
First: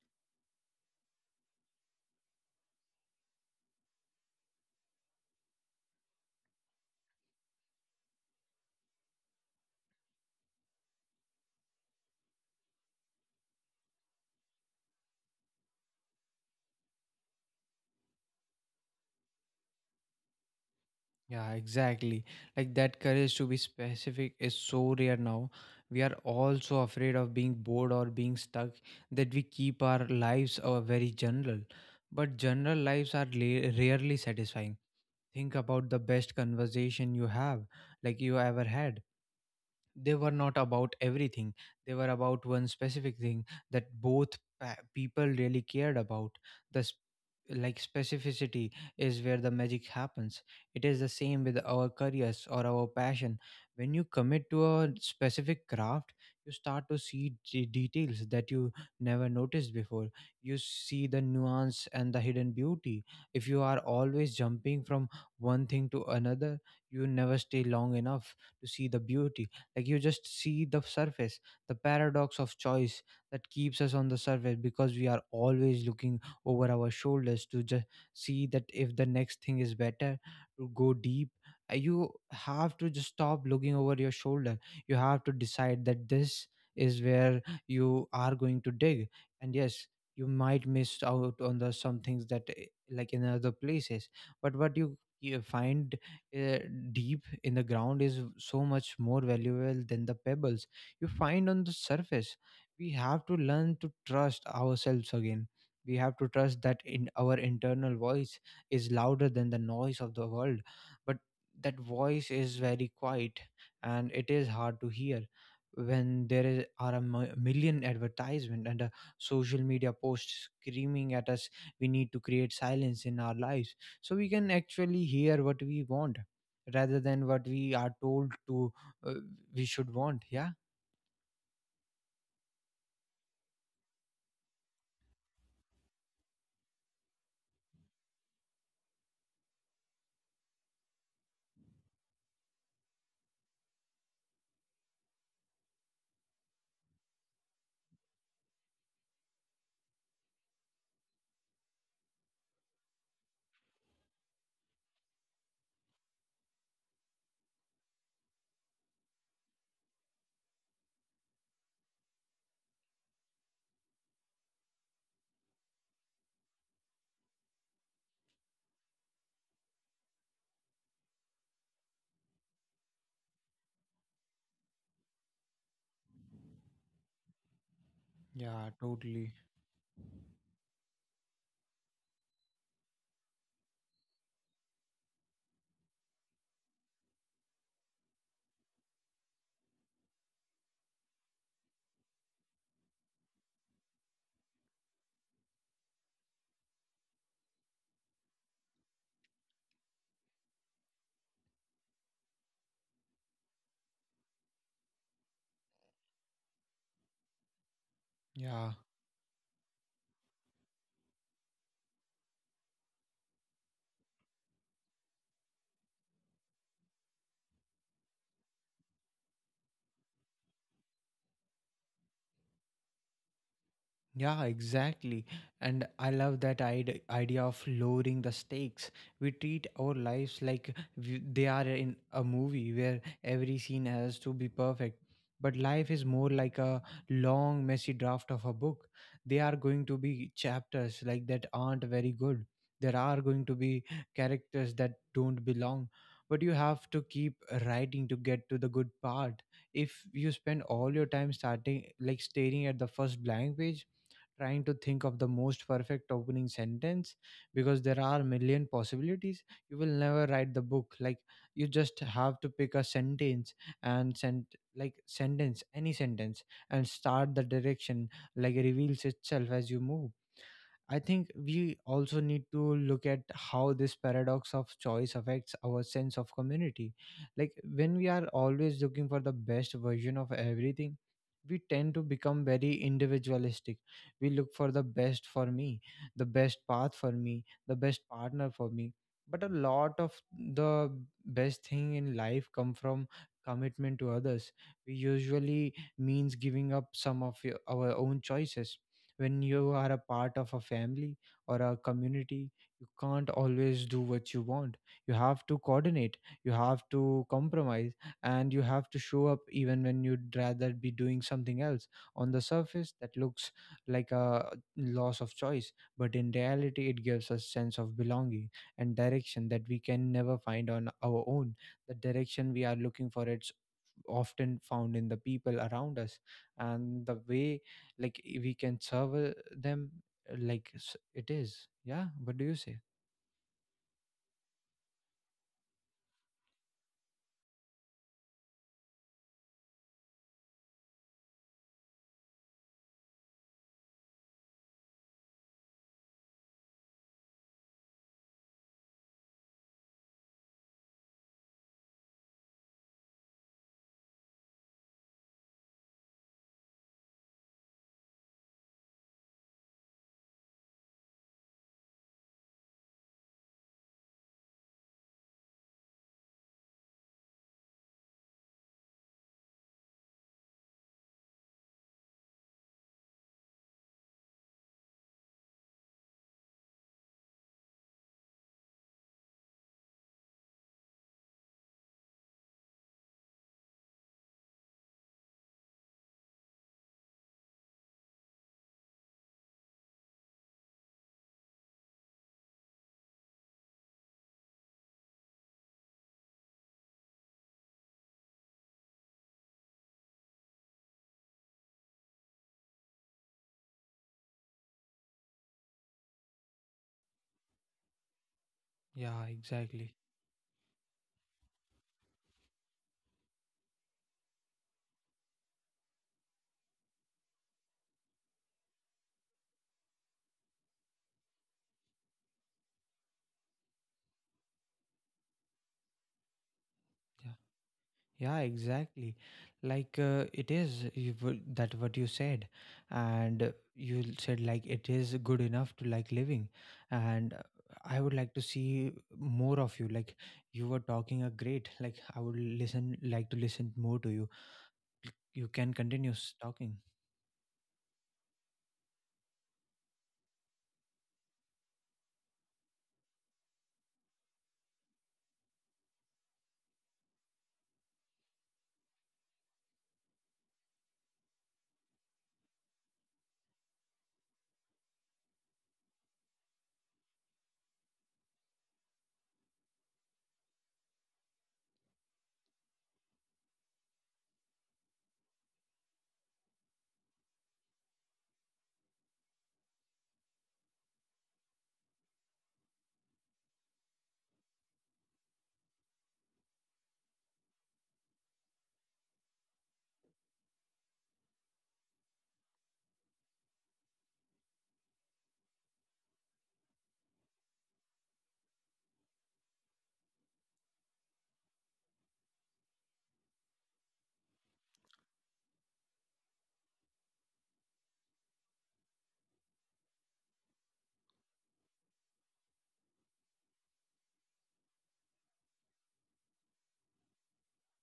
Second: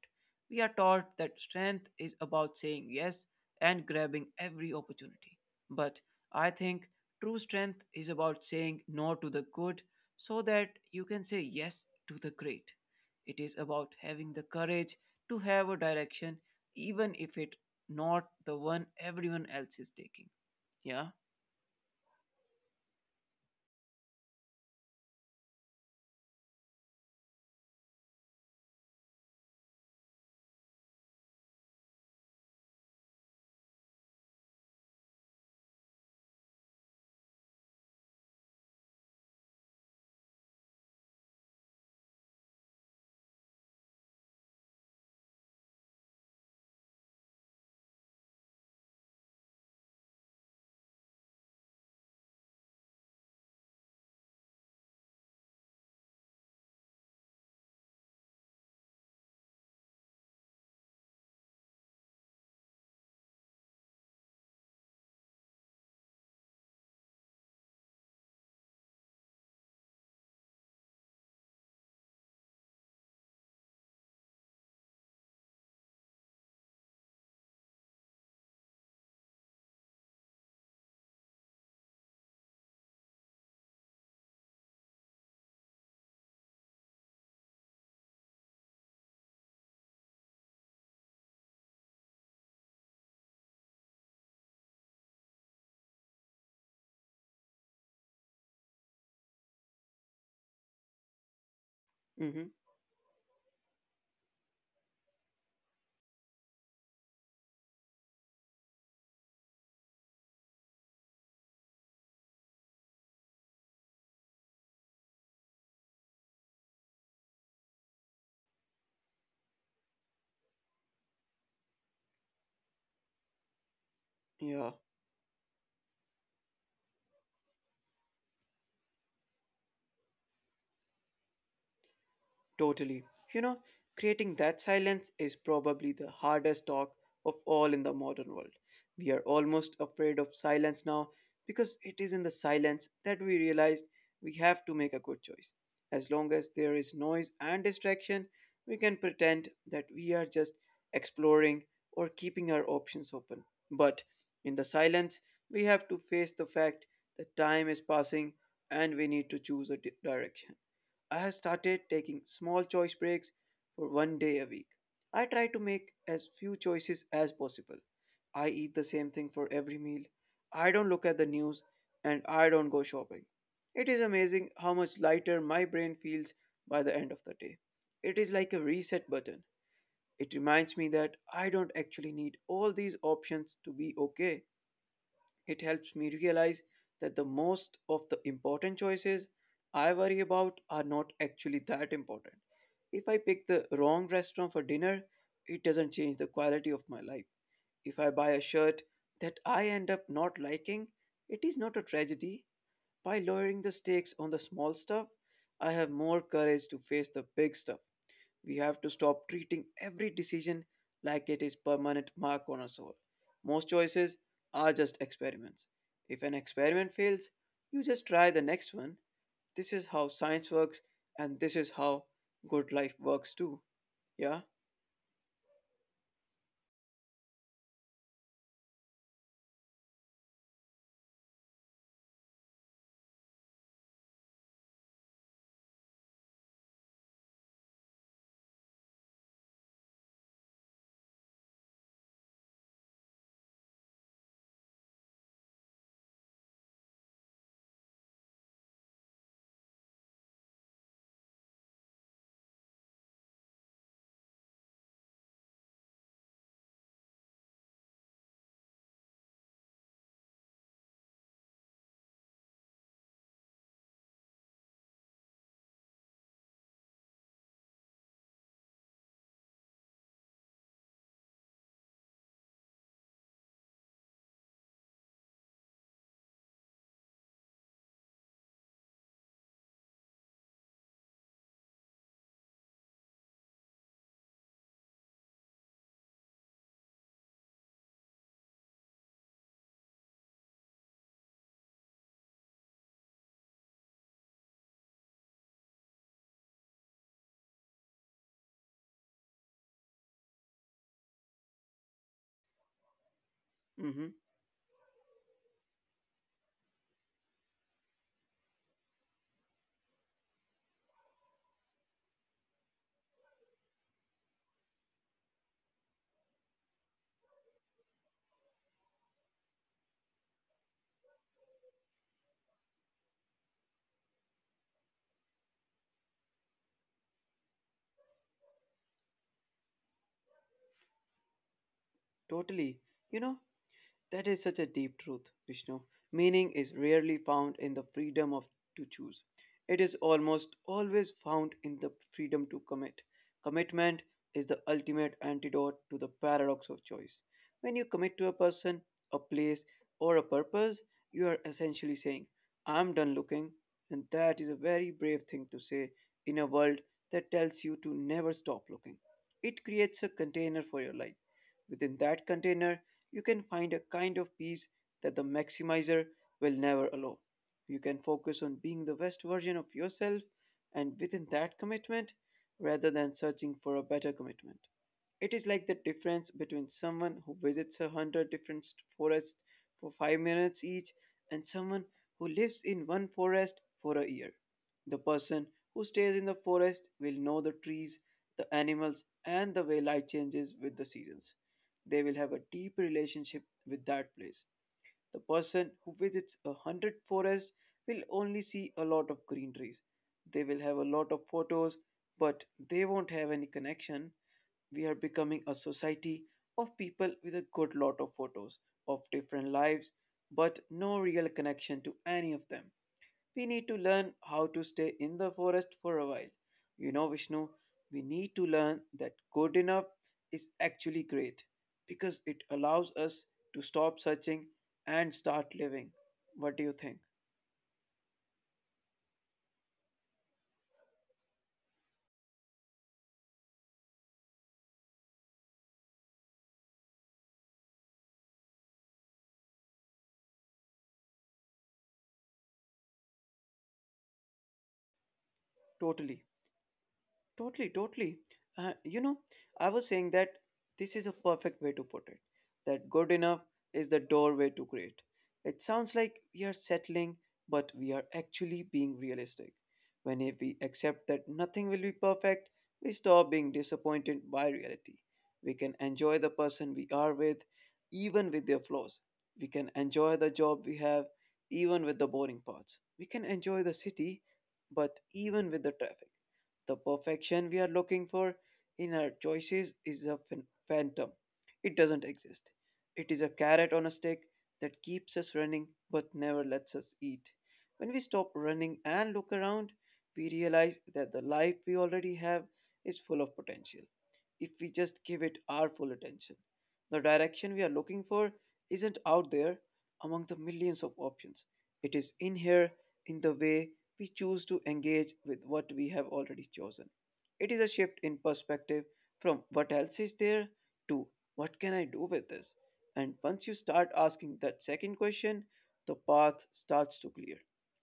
[SPEAKER 1] We are taught that strength is about saying yes and grabbing every opportunity. But I think true strength is about saying no to the good so that you can say yes to the great. It is about having the courage to have a direction even if it not the one everyone else is taking. Yeah.
[SPEAKER 2] Yeah, exactly. Like that courage to be specific is so rare now. We are all so afraid of being bored or being stuck that we keep our lives uh, very general. But general lives are la- rarely satisfying. Think about the best conversation you have, like you ever had. They were not about everything. They were about one specific thing that both pa- people really cared about. The sp- like specificity is where the magic happens. It is the same with our careers or our passion. When you commit to a specific craft, you start to see de- details that you never noticed before. You see the nuance and the hidden beauty. If you are always jumping from one thing to another, you never stay long enough to see the beauty. Like you just see the surface. The paradox of choice that keeps us on the surface because we are always looking over our shoulders to just see that if the next thing is better. To go deep, Uh, you have to just stop looking over your shoulder. You have to decide that this is where you are going to dig. And yes, you might miss out on the some things that eh, like in other places, but what you, you find uh, deep in the ground is so much more valuable than the pebbles you find on the surface.
[SPEAKER 1] Mm-hmm.
[SPEAKER 2] We have to learn to trust ourselves again. We have to trust that in our internal voice is louder than the noise of the world. But that voice is very quiet and it is hard to hear when there is, are a mi- million advertisement and a social media posts screaming at us. We need to create silence in our lives so we can
[SPEAKER 1] Yeah.
[SPEAKER 2] actually hear what we want rather than what we are told to uh, we should want. Yeah.
[SPEAKER 1] Totally. You know, creating that silence is probably the hardest talk of all in the modern world. We are almost afraid of silence now because it is in the silence that we realize we have to make a good choice. As long as there is noise and distraction, we can pretend that we are just exploring or keeping our options open. But in the silence, we have to face the fact that time is passing and we need to choose a di- direction. I have started taking small choice breaks for one day a week. I try to make as few choices as possible. I eat the same thing for every meal. I don't look at the news and I don't go shopping. It is amazing how much lighter my brain feels by the end of the day. It is like a
[SPEAKER 2] Yeah,
[SPEAKER 1] reset
[SPEAKER 2] totally.
[SPEAKER 1] button. It reminds me that I don't actually need all these options to be okay. It helps me realize that the most of the important choices I worry about are not actually that important. If I pick the wrong restaurant for dinner, it doesn't change the quality of my life. If I buy a shirt that I end up not liking, it is not a tragedy. By lowering the stakes on the small stuff, I have more courage to face the big stuff. We
[SPEAKER 2] Yeah.
[SPEAKER 1] have to stop treating every decision like it is permanent mark on our soul. Most choices are just experiments. If an experiment fails, you just try the next one. This is how science works and this is how good life works too. Yeah?
[SPEAKER 2] Yeah, exactly. And I love that ide- idea of lowering the stakes. We treat our lives like we- they are in a movie where every scene has to be perfect. But life is more like a long, messy draft of a book. There are going to be chapters like that aren't very good. There are going to be characters that don't belong. But you have to keep writing to get to the good part. If you spend all your time starting, like staring at the first blank page, trying to think of the most perfect opening sentence, because there are a million possibilities, you will never write the book. Like you just have to pick a sentence and send, like sentence, any sentence, and start the direction like reveals itself as you move. I think we also need to look at how this paradox of choice affects our sense of community. Like when we are always looking for the best version of everything, we tend to become very individualistic. We look for the best for me, the best path for me, the best partner for me. But a lot of the best thing in life come from commitment to others. We usually means giving up some of your- our own choices. When you are a part of a family or a community, you can't always do
[SPEAKER 1] Mhm.
[SPEAKER 2] what you want. You have to coordinate, you have to compromise, and you have to show up even when you'd rather be doing something else. On the surface that looks like a loss of choice, but in reality it gives us sense of belonging and direction that we can never find on our own. The direction we are looking for it's often found in the people around us and the way like we can serve uh, them. Uh, like s- it is, yeah, what do you say.
[SPEAKER 1] Totally. You know, that is such a deep truth, Vishnu. Meaning is rarely found in the freedom of to choose. It is almost always found in the freedom to commit. Commitment is the ultimate antidote to the paradox of choice. When you commit to a person, a place, or a purpose, you are essentially saying, I'm done looking, and that is a very brave thing to say in a world that tells you to never stop looking. It creates a container for your life. Within that container, you can find a kind of peace that the maximizer will never allow. You can focus on being the best version of yourself and within that commitment rather than searching for a better commitment. It is like the difference between someone who visits a hundred different forests for five minutes each and someone who lives in one forest for a year. The person who stays in the forest will know the trees, the animals, and the way light changes with the seasons. They will have a deep relationship with that place. The person who visits a hundred forest will only see a lot of green trees. They will have a lot of photos, but they won't have any connection. We are becoming a society of people with a good lot of photos of
[SPEAKER 2] Yeah,
[SPEAKER 1] different
[SPEAKER 2] exactly.
[SPEAKER 1] lives, but no real connection to any of them. We need to learn how to stay in the forest for a while. You know, Vishnu, we need to learn that good enough is actually great because it allows us to stop searching and start living. What do you think?
[SPEAKER 2] Yeah. Yeah, exactly. Like uh, it is you, w- that what you said. And uh, you l- said like it is good enough to like living. And uh, I would like to see more of you. Like you were talking a great. Like I would listen like to listen more to you. You can continue
[SPEAKER 1] Totally.
[SPEAKER 2] s- talking.
[SPEAKER 1] Totally, totally. Uh, you know, I was saying that this is a perfect way to put it. That good enough is the doorway to great. It sounds like we are settling, but we are actually being realistic. When if we accept that nothing will be perfect, we stop being disappointed by reality. We can enjoy the person we are with, even with their flaws. We can enjoy the job we have, even with the boring parts. We can enjoy the city, but even with the traffic. The perfection we are looking for in our choices is a phan- phantom. It doesn't exist. It is a carrot on a stick that keeps us running but never lets us eat. When we stop running and look around, we realize that the life we already have is full of potential if we just give it our full attention. The direction we are looking for isn't out there among the millions of options, it is in here in the way we choose to engage with what we have already chosen. It is a shift in perspective from what else is there to what can I do with this. And once you start asking that second question, the path starts to clear.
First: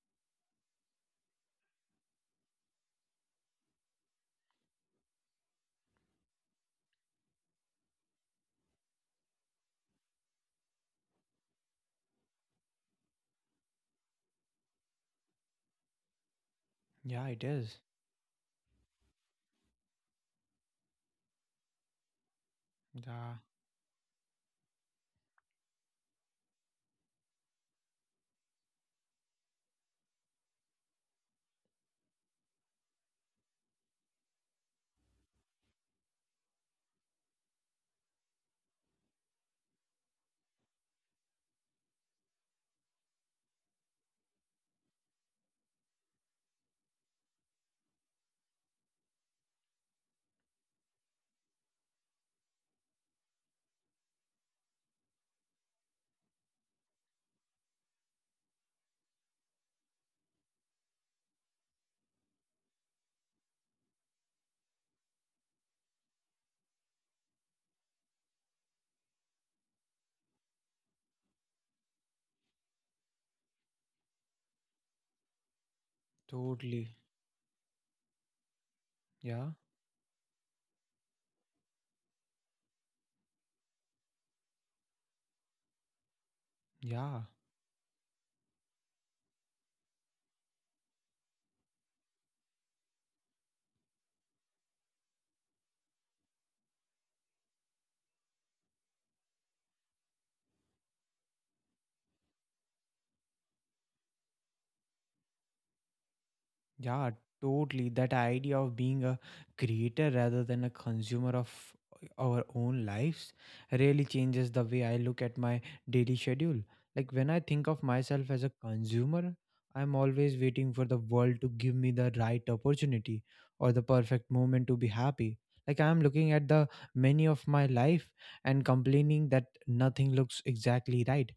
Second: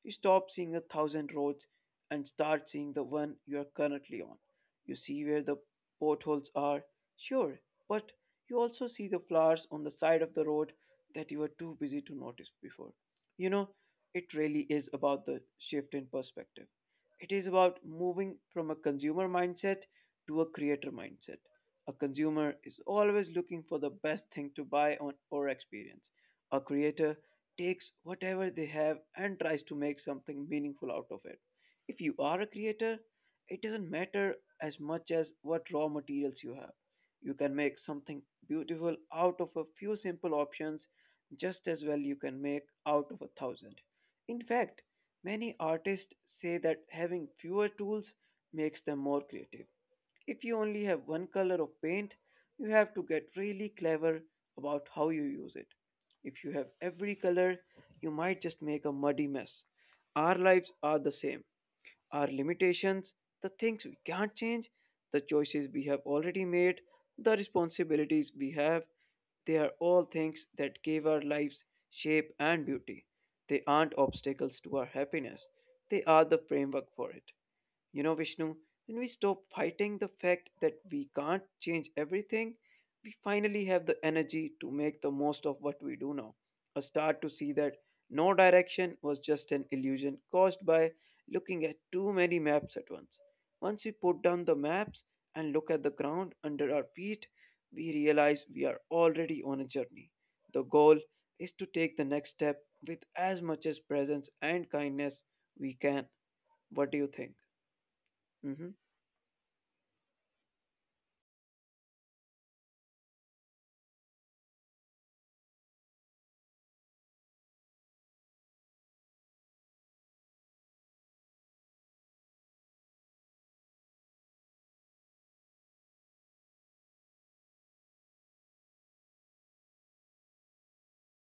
[SPEAKER 1] You stop seeing a thousand roads and start seeing the one you are currently on. You see where the potholes are, sure, but you also see the flowers on the side of the road that you were too busy to notice before. You know, it really is about the shift in perspective.
[SPEAKER 2] Yeah,
[SPEAKER 1] It
[SPEAKER 2] it
[SPEAKER 1] is
[SPEAKER 2] is.
[SPEAKER 1] about moving from a consumer mindset to a creator mindset. A
[SPEAKER 2] Yeah,
[SPEAKER 1] consumer is always looking for the best thing to buy on or experience. A creator takes whatever they have and tries to make something meaningful out of it. If you are a creator, it doesn't matter as much as what raw materials you have. You can make something beautiful out of a few simple options just as well you can make out of a thousand. In fact, many artists say that having fewer tools makes them more creative. If you only have one color of paint, you have to get really clever about how you use it. If you have every color, you might just make a muddy mess. Our lives are the same. Our limitations, the things we can't change, the choices we have already made, the responsibilities we have. They are all things that give our lives shape and beauty. They aren't obstacles to our happiness, they are the
[SPEAKER 2] totally.
[SPEAKER 1] framework for it. You know, Vishnu, when we
[SPEAKER 2] Yeah,
[SPEAKER 1] stop fighting the fact that we can't change everything, we finally have the energy to make the most of what we do now. A
[SPEAKER 2] yeah,
[SPEAKER 1] start to see that no direction was just an illusion caused by looking at too many maps at once. Once we put down the maps and look at the ground under our feet, we realize we are already on a journey. The goal is to take the next step with as much as presence and kindness we can. What do you
[SPEAKER 2] yeah,
[SPEAKER 1] think?
[SPEAKER 2] totally. That idea
[SPEAKER 1] Mhm.
[SPEAKER 2] of being a creator rather than a consumer of our own lives really changes the way I look at my daily schedule. Like when I think of myself as a consumer, I'm always waiting for the world to give me the right opportunity or the perfect moment to be happy. Like I'm looking at the many of my life and complaining that nothing looks exactly right.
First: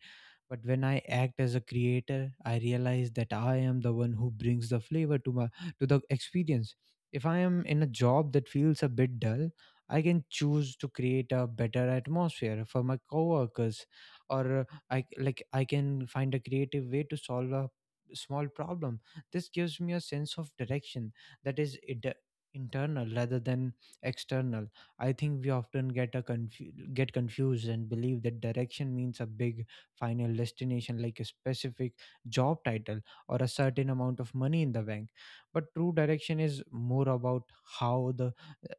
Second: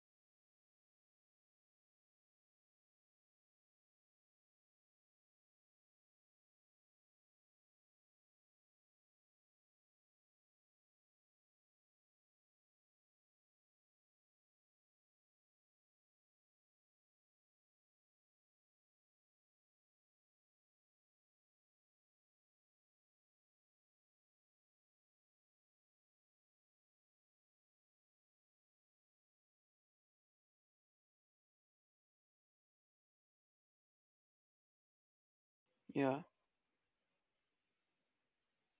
[SPEAKER 2] But when I act as a creator, I realize that I am the one who brings the flavor to my to the experience. If I am in a job that feels a bit dull, I can choose to create a better atmosphere for my coworkers, or uh, I like I can find a creative way to solve a small problem. This gives me a sense of direction that is inter- internal rather than external. I think we often get a confu- get confused and believe that direction means a big final destination like a specific job title or a certain amount of money in the bank. But true
[SPEAKER 1] Yeah.
[SPEAKER 2] direction is more about how the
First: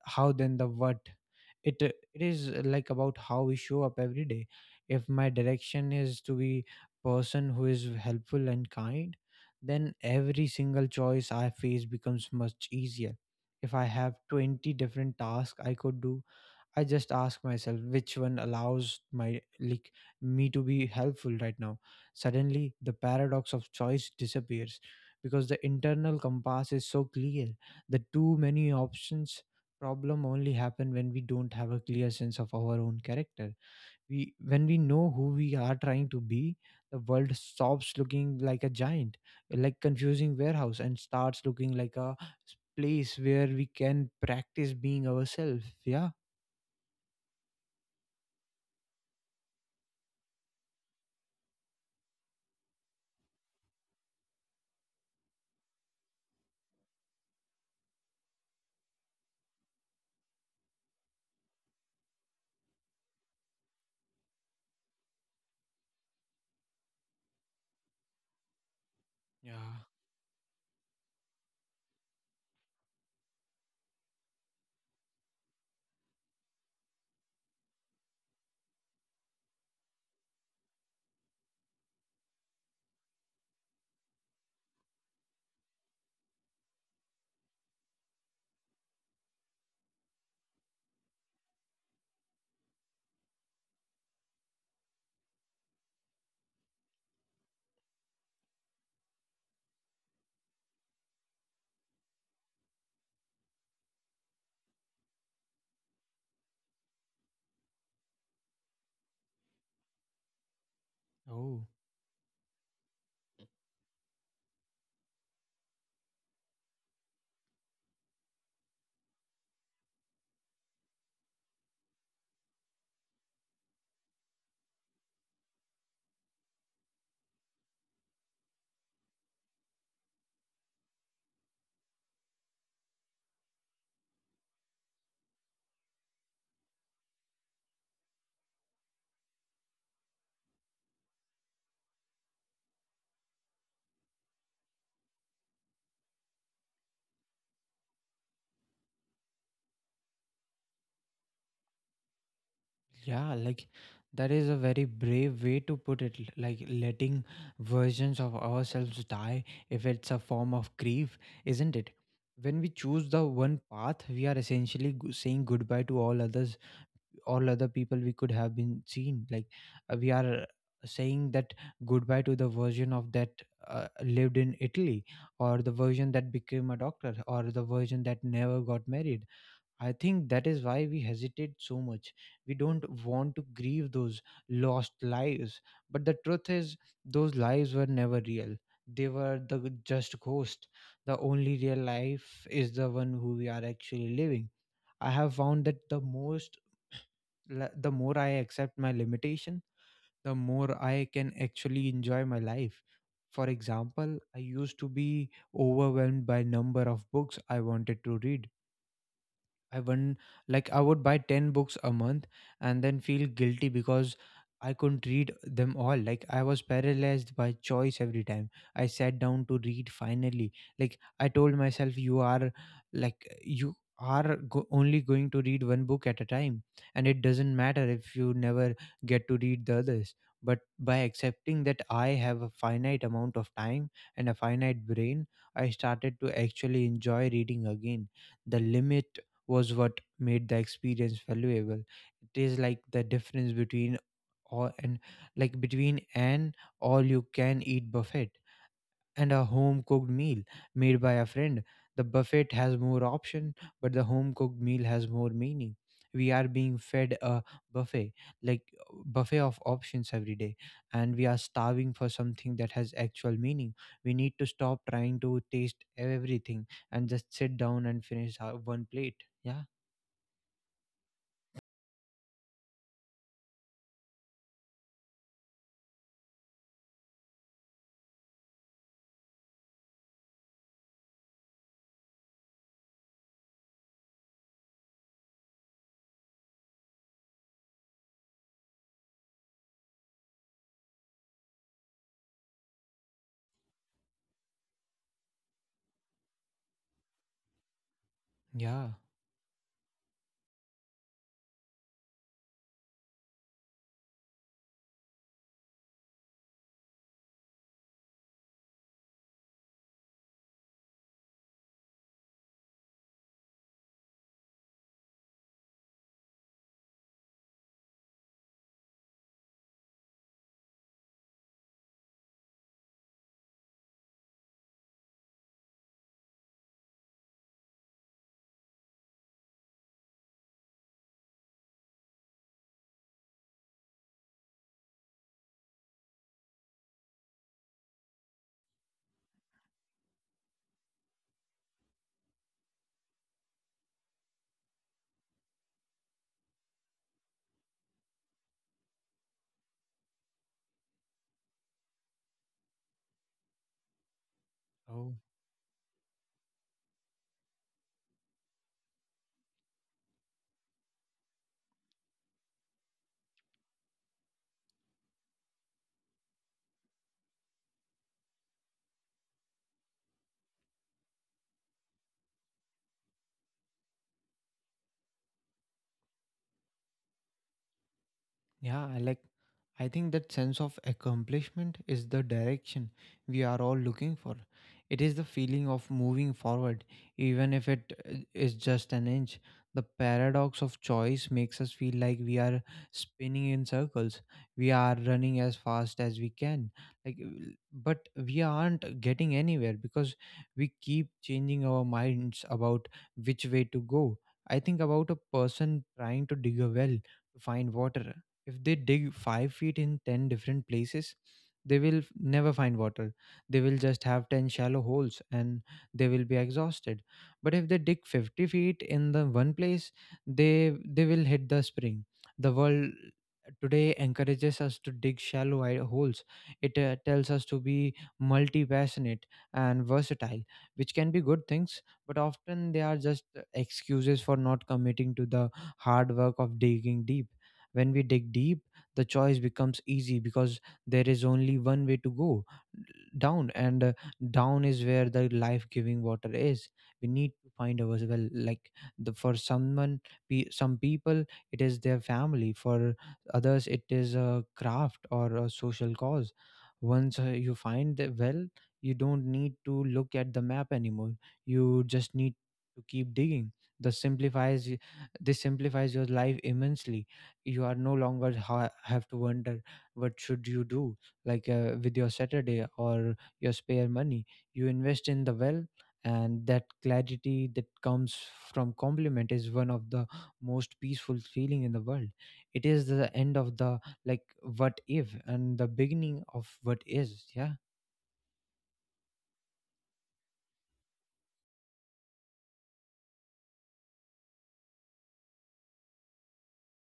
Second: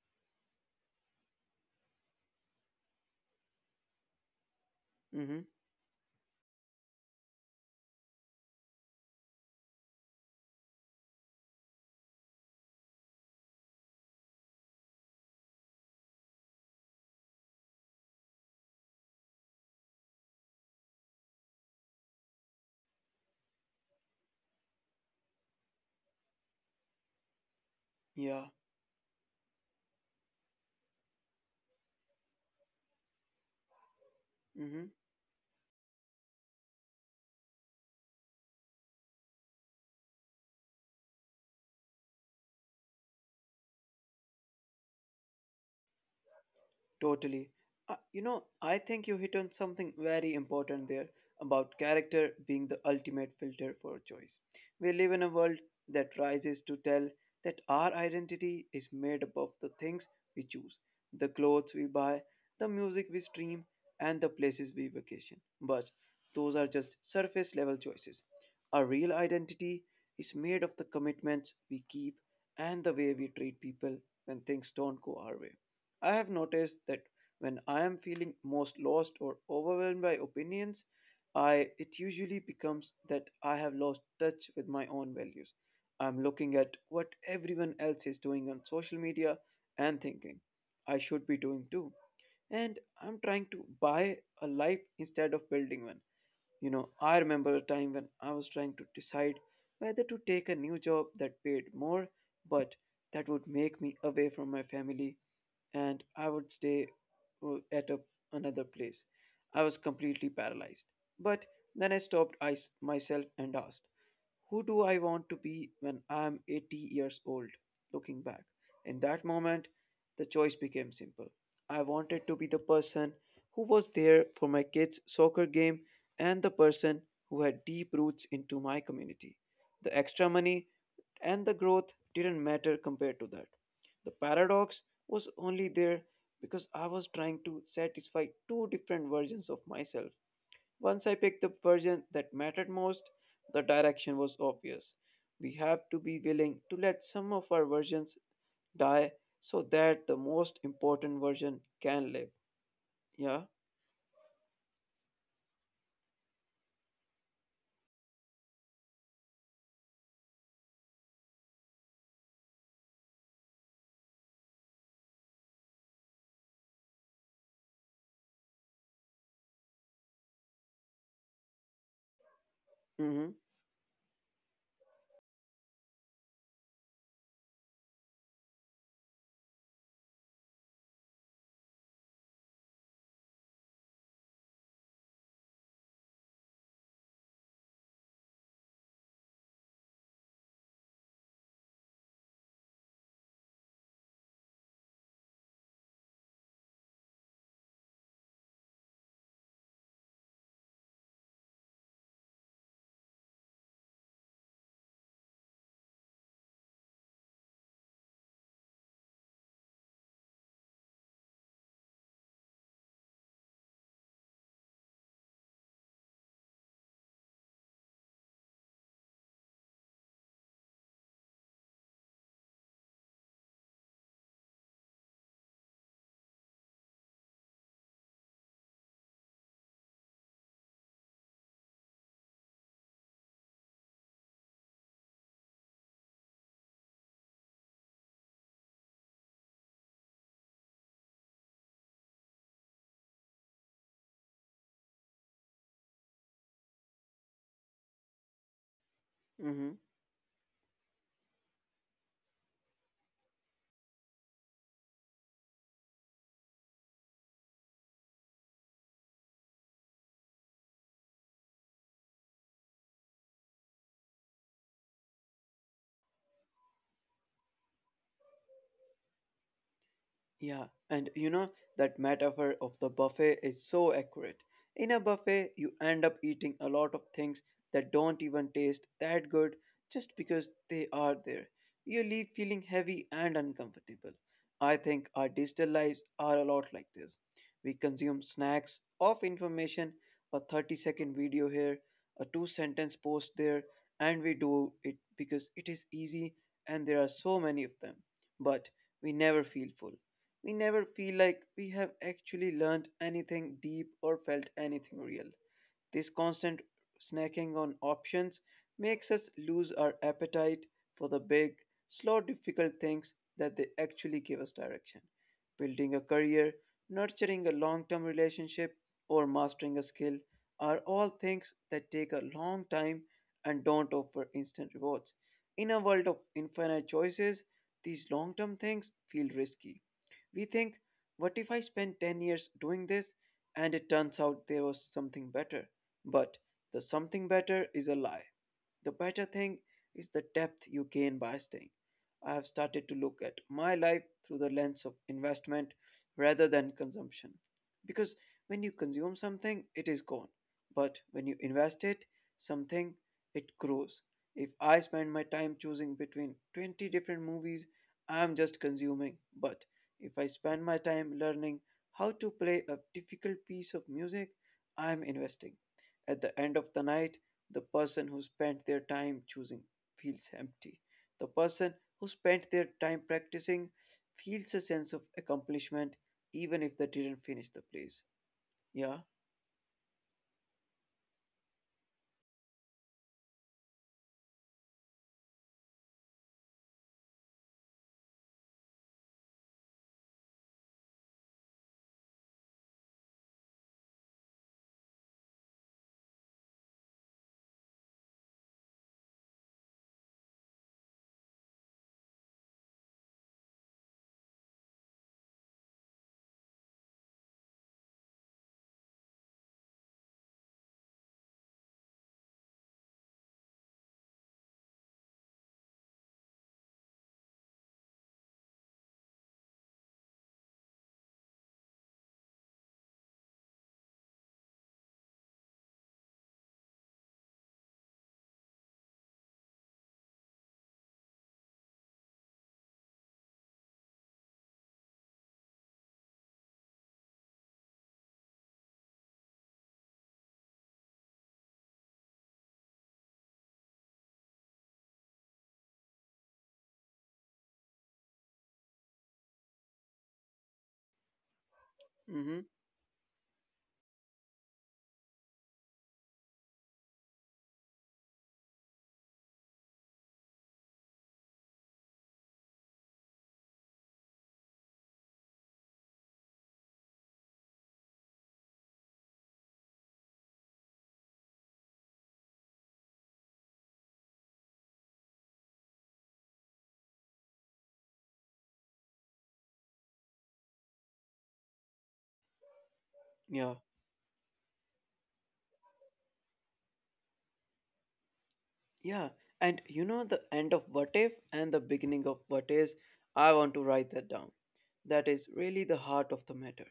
[SPEAKER 2] how than the what. It uh, it is uh, like about how we show up every day. If my
[SPEAKER 1] Mhm.
[SPEAKER 2] direction is to be person who is helpful and kind, then every single choice I face becomes much easier. If I have twenty different tasks I could do, I just ask myself which one allows my like me to be helpful right now. Suddenly the paradox of choice disappears because the internal compass is so clear. The too
[SPEAKER 1] Yeah.
[SPEAKER 2] many options problem only happen when we don't have a clear sense of our own character. We when we
[SPEAKER 1] Mhm.
[SPEAKER 2] know who we are trying to be, the world stops looking like a giant, like confusing warehouse, and starts looking like a place where we can practice being ourselves. Yeah.
[SPEAKER 1] Totally. Uh, you know, I think you hit on something very important there about character being the ultimate filter for choice. We live in a world that rises to tell that our identity is made up of the things we choose, the clothes we buy, the music we stream, and the places we vacation. But those are just surface level choices. Our real
[SPEAKER 2] Yeah,
[SPEAKER 1] identity is made of the commitments we keep and the way we treat people when things don't go our way. I have noticed that when I am feeling most lost or overwhelmed by opinions, I it usually becomes that I have lost touch with my own values. I'm looking at what everyone else is doing on social media and thinking I should be doing too. And I'm trying to buy a life instead of building one. You know, I remember a time when I was trying to decide whether to take a new job that paid more but that would make me away from my family and I would stay uh, at a, another place. I was completely paralyzed. But
[SPEAKER 2] Oh,
[SPEAKER 1] then I stopped I, myself and asked, who do I want to be when I'm eighty years old? Looking back, in that moment, the choice became simple. I wanted to be the person who was there for my kids' soccer game and the person who had deep roots into my community. The extra money and the growth didn't matter compared to that. The paradox was only there because I was trying to satisfy two different versions of myself. Once I picked the version that mattered most, the direction was obvious. We have to be willing to let some of our versions die so that the most important version can live.
[SPEAKER 2] yeah,
[SPEAKER 1] Yeah?
[SPEAKER 2] like that is a very brave way to put it. l- Like letting versions of ourselves die if it's a form of grief, isn't it? When we choose the one path, we are essentially go- saying goodbye to all others, all other people we could have been seen. Like uh, we are saying that goodbye to the version of that
[SPEAKER 1] Mm
[SPEAKER 2] uh, lived in Italy, or the version that became a doctor, or the version that never got married. I think that is why we hesitate so much. We don't want to grieve those lost lives. But the truth is, those lives were never real. They were the g- just ghost. The only real life is the one who we are actually living. I have found that the most, la- the more I accept my limitation, the more I can actually enjoy my life. For example, I used to be overwhelmed by number of books I wanted to read. I wouldn't like I would buy ten books a month and then feel guilty because I couldn't read them all. Like I was paralyzed by choice every time I sat down to read finally. Like I told myself you are like you are go- only going to read one book at a time and it doesn't matter if you never get to read the others. But by accepting that I have a finite amount of time and a finite brain, I started to actually enjoy reading again. The limit was what made the experience valuable. It is like the difference between all and like between an all you can eat buffet and
[SPEAKER 1] hmm.
[SPEAKER 2] a
[SPEAKER 1] Mm hmm.
[SPEAKER 2] home cooked meal made by a friend. The buffet has more option, but the home cooked meal has more meaning. We are being fed a buffet, like buffet of options every day, and we are starving for something that has actual meaning. We need to stop trying to taste everything and just sit down and finish our one plate. Yeah.
[SPEAKER 1] Yeah, and you know, that metaphor of the buffet is so accurate. In a buffet, you end up eating a lot of things that don't even taste that good just because they are there. You leave feeling heavy and uncomfortable. I think our digital lives are a lot like this. We consume snacks of information, a thirty second video here, a two sentence post there, and we do it because it is easy and there are so many of them. But
[SPEAKER 2] Yeah.
[SPEAKER 1] we never feel full. We never feel like we have actually learned anything deep or felt anything real. This constant snacking on options makes us lose our appetite for the big, slow, difficult things that they actually give us direction. Building a career, nurturing a long term relationship, or mastering a skill are all things that take a long time and don't offer instant rewards. In a world of infinite choices, these long term things feel risky. We think, what if I spend ten years doing this and it turns out there was something better? But the something better is a lie. The better thing is the depth you gain by staying. I have started to look at my life through the lens of investment rather than consumption. Because when you consume something, it is gone. But when you invest it, something, it grows. If I
[SPEAKER 2] Oh,
[SPEAKER 1] spend my time choosing between twenty different movies, I am just consuming. But if I spend my time learning how to play a difficult piece of music, I am investing. At the end of the night, the person who spent their time choosing feels empty. The person who spent their time practicing feels a sense of accomplishment even if they didn't finish the plays.
[SPEAKER 2] Yeah, I
[SPEAKER 1] Yeah.
[SPEAKER 2] like I think that sense of accomplishment is the direction we are all looking for. It is the feeling of moving forward, even if it uh, is just an inch. The paradox of choice makes us feel like we are spinning in circles. We are running as fast as we can, like, uh, but we aren't getting anywhere because we keep changing our minds about which way to go. I think about a person trying to dig a well to find water. If they dig five feet in ten different places, they will f- never find water. They will just have ten shallow holes and they will be exhausted. But if they dig fifty feet in the one place, they they will hit the spring. The world today encourages us to dig shallow i- holes. It uh, tells us to be multi passionate and versatile, which can be good things, but often they are just uh, excuses for not committing to the hard work of digging deep. When we dig deep, the choice becomes easy because there is only one way to go: down, and uh, down is where the life giving water is. We need to find ours well. Like the, for someone, pe- some people, it is their family,
[SPEAKER 1] Mm-hmm.
[SPEAKER 2] for others, it is a craft or a social cause. Once uh, you find the well, you don't need to look at the map anymore. You just need to keep digging. This simplifies y- this simplifies your life immensely. You are no longer ha- have to wonder what should you do, like uh, with your saturday or your spare money. You invest in the well, and that clarity that comes from compliment is one of the most peaceful feeling in the world. It is the end of
[SPEAKER 1] Yeah.
[SPEAKER 2] the like what if and the beginning of what is. Yeah.
[SPEAKER 1] Yeah. And you know the end of what if and the beginning of what is, I want to write that down. That is really the heart of the matter.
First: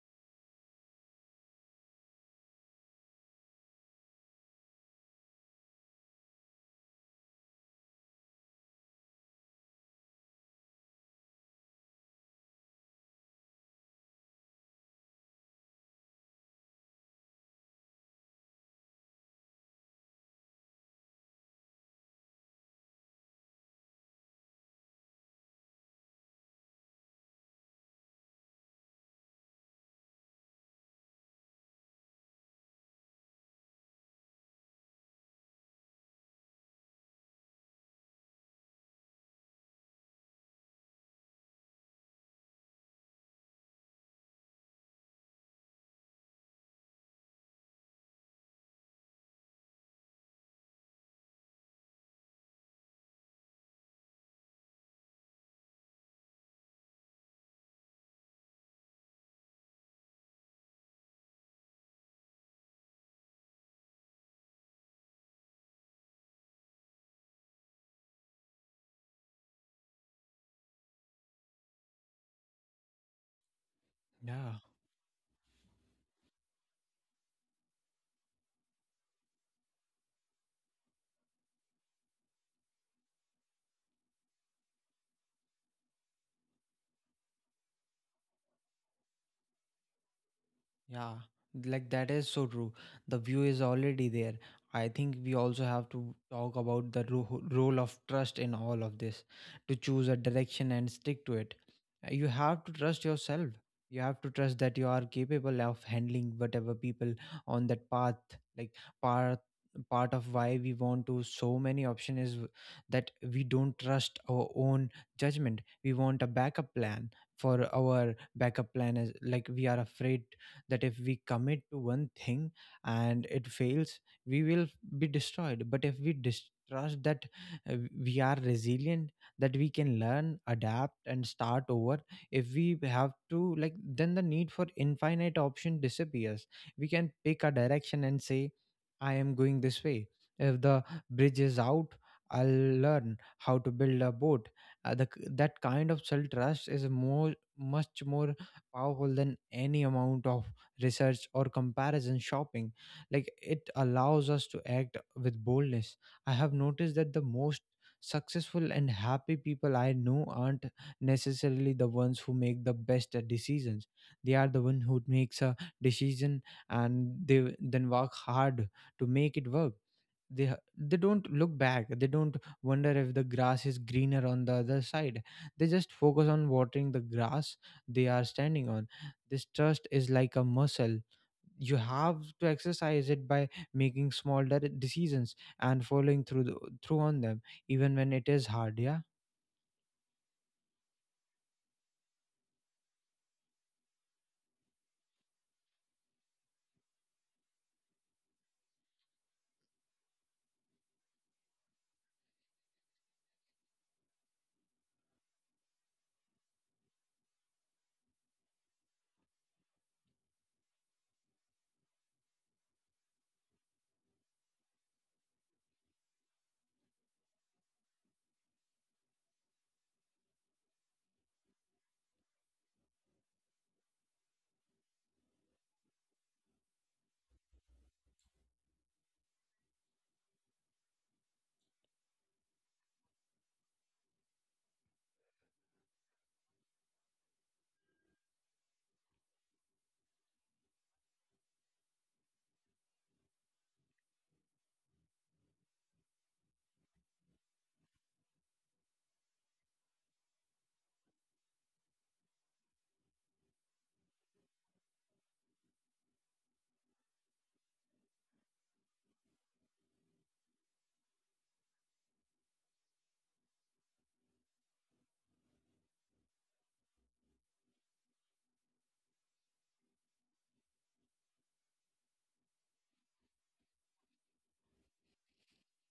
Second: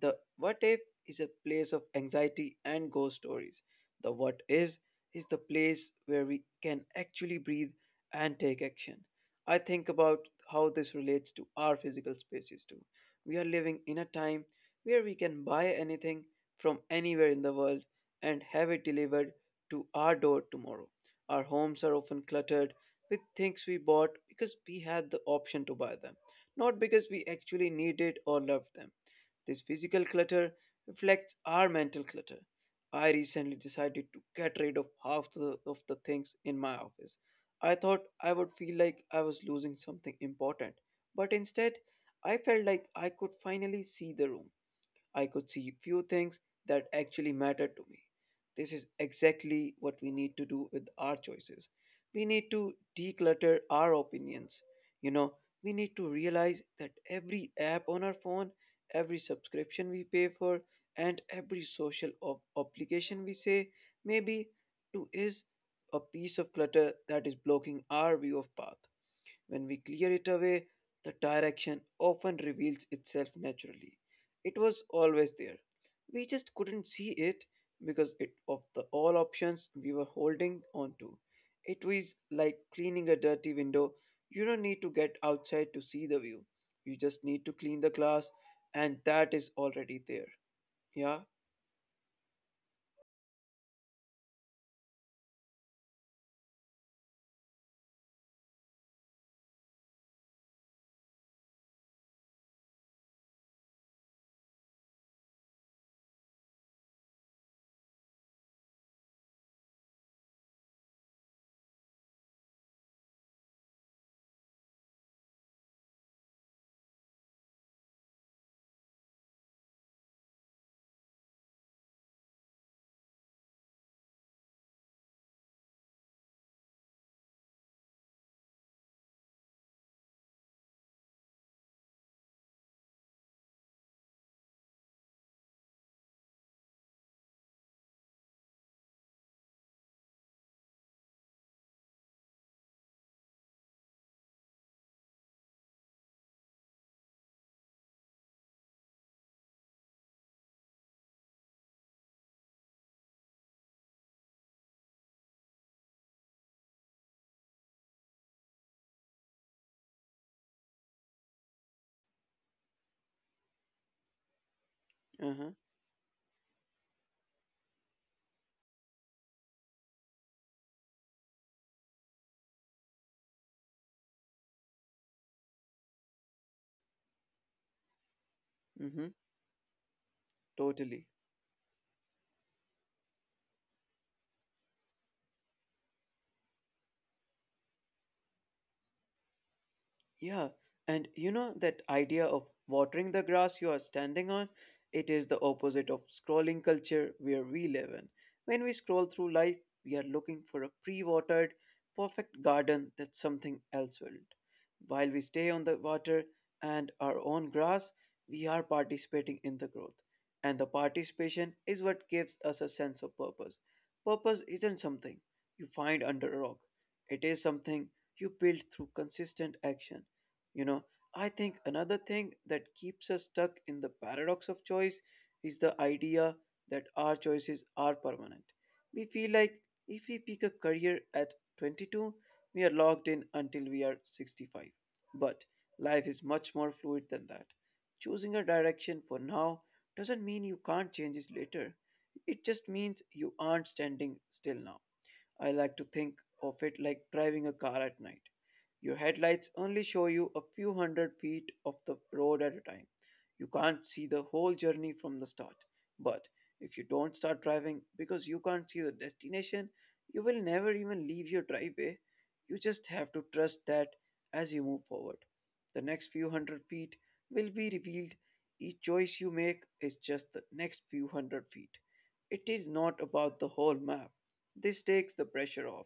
[SPEAKER 1] The what if is a place of anxiety and ghost stories. The what is is the place where we can actually breathe and take action. I think about how this relates to our physical spaces too. We are living in a time where we can buy anything from anywhere in the world and have it delivered to our door tomorrow. Our homes are often cluttered with things we bought because we had the option to buy them not because we actually needed or loved them. This physical clutter reflects our mental clutter. I recently decided to get rid of half the, of the things in my office. I thought I would feel like I was losing something important, but instead, I felt like I could finally see the room. I could see few things that actually mattered to me. This is exactly what we need to do with our choices. We need to declutter our opinions. You know, we need to realize that every app on our phone, every subscription we pay for, and every social ob- obligation we say maybe to is a piece of clutter that is blocking our view of path. When we clear it away, the direction often reveals itself naturally. It
[SPEAKER 2] Yeah.
[SPEAKER 1] was always there. We just couldn't see it because it, of the all options we were holding on to. It was like cleaning a dirty window. You don't need to get outside to see the view. You just need to clean the glass, and that is already there. Yeah?
[SPEAKER 2] Yeah, like that is so true. The view is already there. I think we also have to talk about the ro- role of trust in all of this to choose a direction and stick to it. Uh, You have to trust yourself. You have to trust that you are capable of handling whatever people on that path. Like part part of why we want to so many option is w- that we don't trust our own judgment. We want a backup plan for our backup plan. Is like we are afraid that if we commit to one thing and it fails we will be destroyed. But if we dis- trust that uh, we are resilient, that we can learn adapt and start over if we have to, like then the need for infinite option disappears. We can pick a direction and say, I am going this way. If the bridge is out, I'll learn how to build a boat. Uh, the, k- that kind of self trust is more much more powerful than any amount of research or comparison shopping. Like it allows us to act with boldness. I have noticed that the most successful and happy people I know aren't necessarily the ones who make the best uh, decisions. They are the one who
[SPEAKER 1] Uh huh.
[SPEAKER 2] makes a decision and they then work hard to make it work. They ha- they don't look back, they don't wonder if the grass is greener on the other side. They just focus on watering the grass they are
[SPEAKER 1] Mm
[SPEAKER 2] standing
[SPEAKER 1] hmm.
[SPEAKER 2] on. This trust is like a
[SPEAKER 1] Totally.
[SPEAKER 2] muscle. You have to exercise it by making small de- decisions and following through the, through on them even when it is hard. Yeah.
[SPEAKER 1] Yeah, and you know that idea of watering the grass you are standing on? It is the opposite of scrolling culture where we live in. When we scroll through life, we are looking for a pre watered, perfect garden that something else will. While we stay on the water and our own grass, we are participating in the growth. And the participation is what gives us a sense of purpose. Purpose isn't something you find under a rock, it is something you build through consistent action. You know, I think another thing that keeps us stuck in the paradox of choice is the idea that our choices are permanent. We feel like if we pick a career at twenty-two, we are locked in until we are sixty-five. But life is much more fluid than that. Choosing a direction for now doesn't mean you can't change it later. It just means you aren't standing still now. I like to think of it like driving a car at night. Your headlights only show you a few hundred feet of the road at a time. You can't see the whole journey from the start. But if you don't start driving because you can't see the destination, you will never even leave your driveway. You just have to trust that as you move forward, the next few hundred feet will be revealed. Each choice you make is just the next few hundred feet. It is not about the whole map. This takes the pressure off.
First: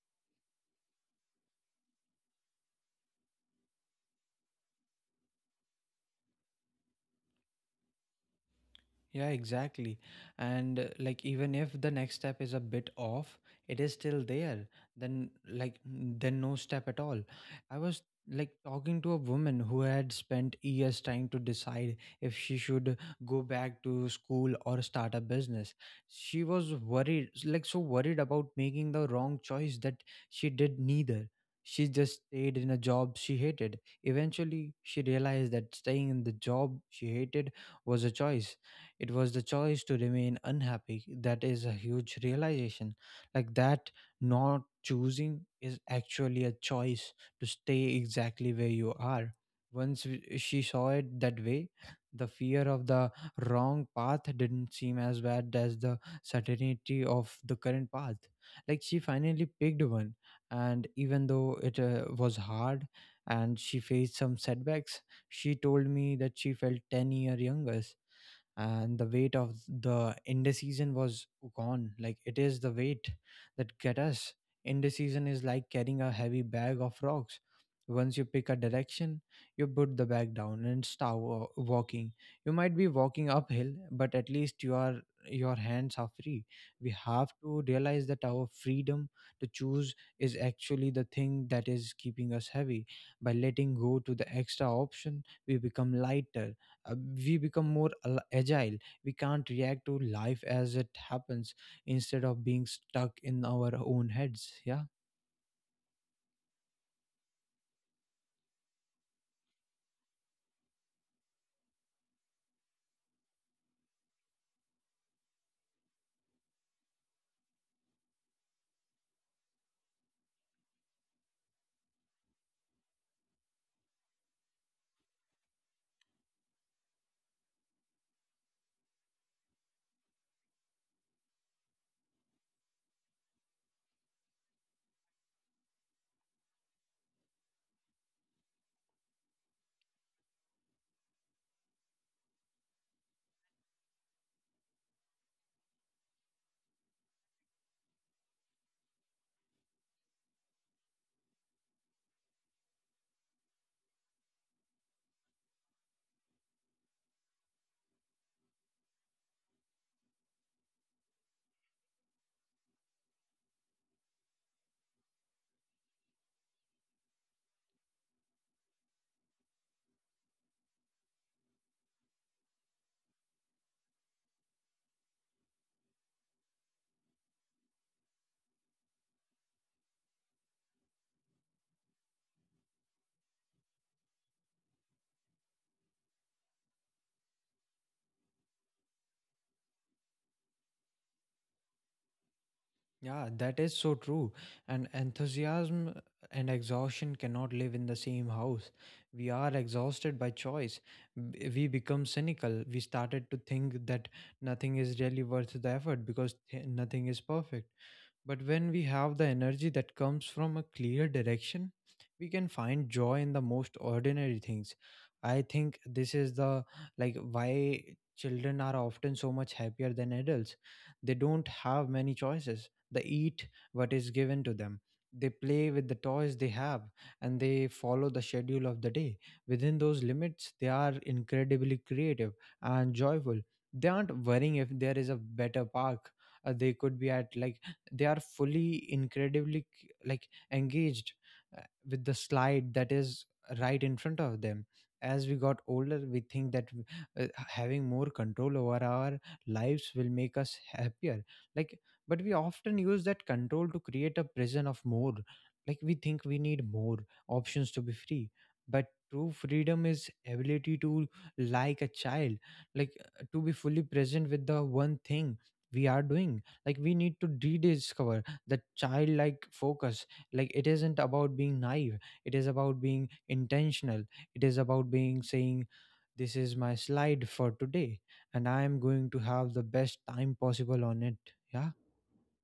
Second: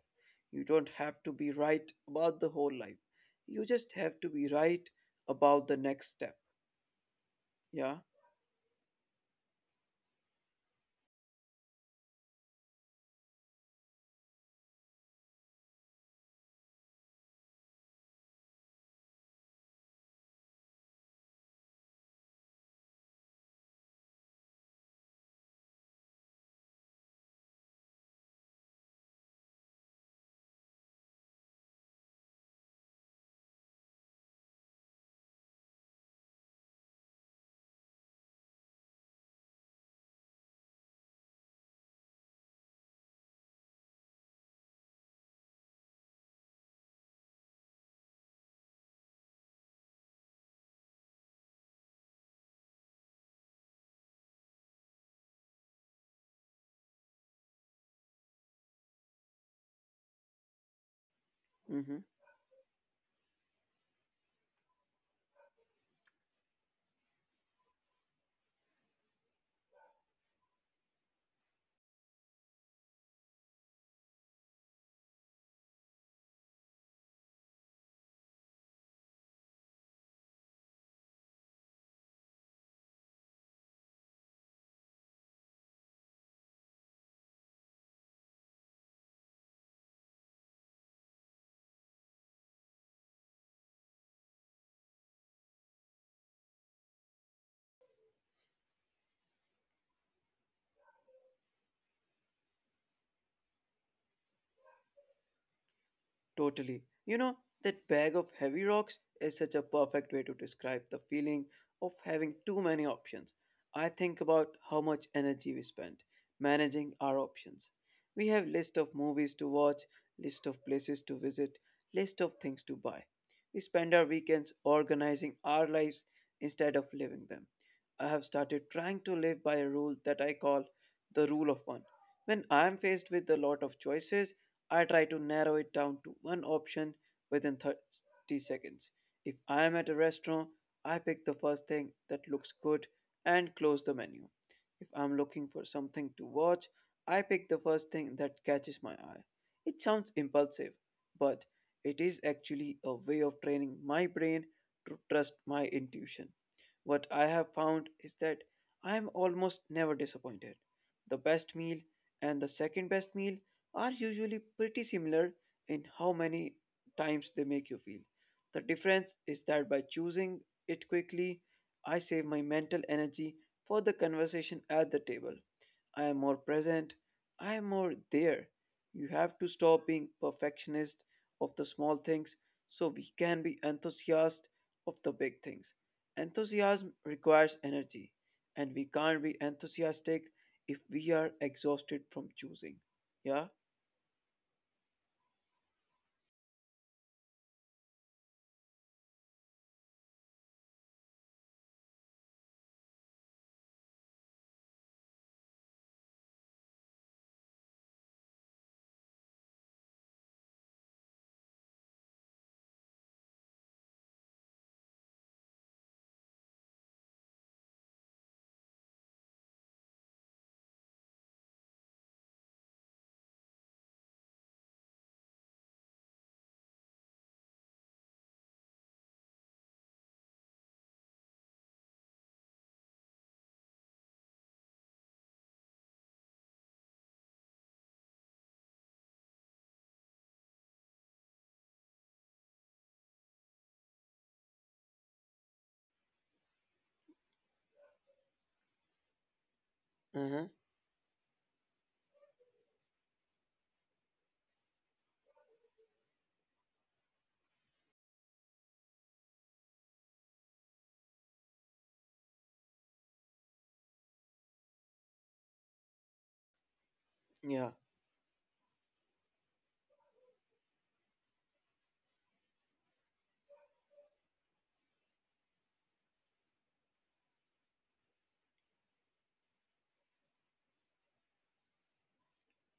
[SPEAKER 1] You don't have to be right about the whole life. You just have to be right about the next step. Yeah.
[SPEAKER 2] Yeah, exactly. And uh, like, even if the next step is a bit off, it is still there. Then, like, n- then no step at all. I was like talking to a woman who had spent years trying to decide if she should go back to school or start a business. She was worried, like, so worried about making the wrong choice that she did neither. She just stayed in a job she hated. Eventually, she realized that staying in the job she hated was a choice. It was the choice to remain unhappy. That is a huge realization. Like that, not choosing is actually a choice to stay exactly where you are. Once w- she saw it that way, the fear of the wrong path didn't seem as bad as the certainty of the current path. Like she finally picked one, and even though it
[SPEAKER 1] Hmm.
[SPEAKER 2] uh, was hard and she faced some setbacks, she told me that she felt ten year younger and the weight of the indecision was gone. Like it is the weight that get us. Indecision is like carrying a heavy bag of rocks. Once you pick a direction you put the bag down and start wa- walking. You might be walking uphill but at least you are your hands are free. We have to realize that our freedom to choose is actually the thing that is keeping us heavy. By letting go to the extra option we become lighter. Uh, we become more al- agile. We can't react to life as it happens instead of being stuck in our own heads. Yeah.
[SPEAKER 1] Totally. You know, that bag of heavy rocks is such a perfect way to describe the feeling of having too many options. I think about how much energy we spend managing our options. We have list of movies to watch, list of places to visit, list of things to buy. We spend our weekends organizing our lives instead of living them. I have started trying to live by a rule that I call the rule of one. When I am faced with a lot of choices, I try to narrow it down to one option within thirty seconds. If I am at a restaurant, I pick the first thing that looks good and close the menu. If I'm looking for something to watch, I pick the first thing that catches my eye. It sounds impulsive, but it is actually a way of training my brain to trust my intuition. What I have found is that I am almost never disappointed. The best meal and the second best meal are usually pretty similar in how many times they make you feel. The difference is that by choosing it quickly, I save my mental energy for the conversation at the table. I am more present, I am more there. You have to stop being perfectionist of the small things so we can be enthusiast of the big things. Enthusiasm requires energy, and we can't be enthusiastic if we are exhausted from choosing. Yeah?
[SPEAKER 2] Yeah, that is so true. And enthusiasm and exhaustion cannot live in the same house. We are exhausted by choice. B- we become cynical. We started to think that nothing is really worth the effort because th- nothing is perfect. But when we have the energy that comes from a clear direction, we can find joy in the most ordinary things. I think this is the like why children are often so much happier than adults. They don't have many choices. They eat what is given to them. They play with the toys they have and they follow the schedule of the day. Within those limits, they are incredibly creative and joyful. They aren't worrying if there is a better park. Uh, they could be at like They are fully incredibly c- like engaged uh, with the slide that is right in front of them. As we got older we think that w- uh, having more control over our lives will
[SPEAKER 1] Uh-huh.
[SPEAKER 2] make us happier, like but we often use that control to create a prison of more. Like we think we need more options to be free, but true freedom is ability to, like a child, like uh, to be fully present with the one thing we are doing. Like we need to
[SPEAKER 1] Yeah,
[SPEAKER 2] rediscover the childlike focus. Like it isn't about being naive, it is about being intentional. It is about being saying, this is my slide for today and I am going to have the best time possible on it. Yeah.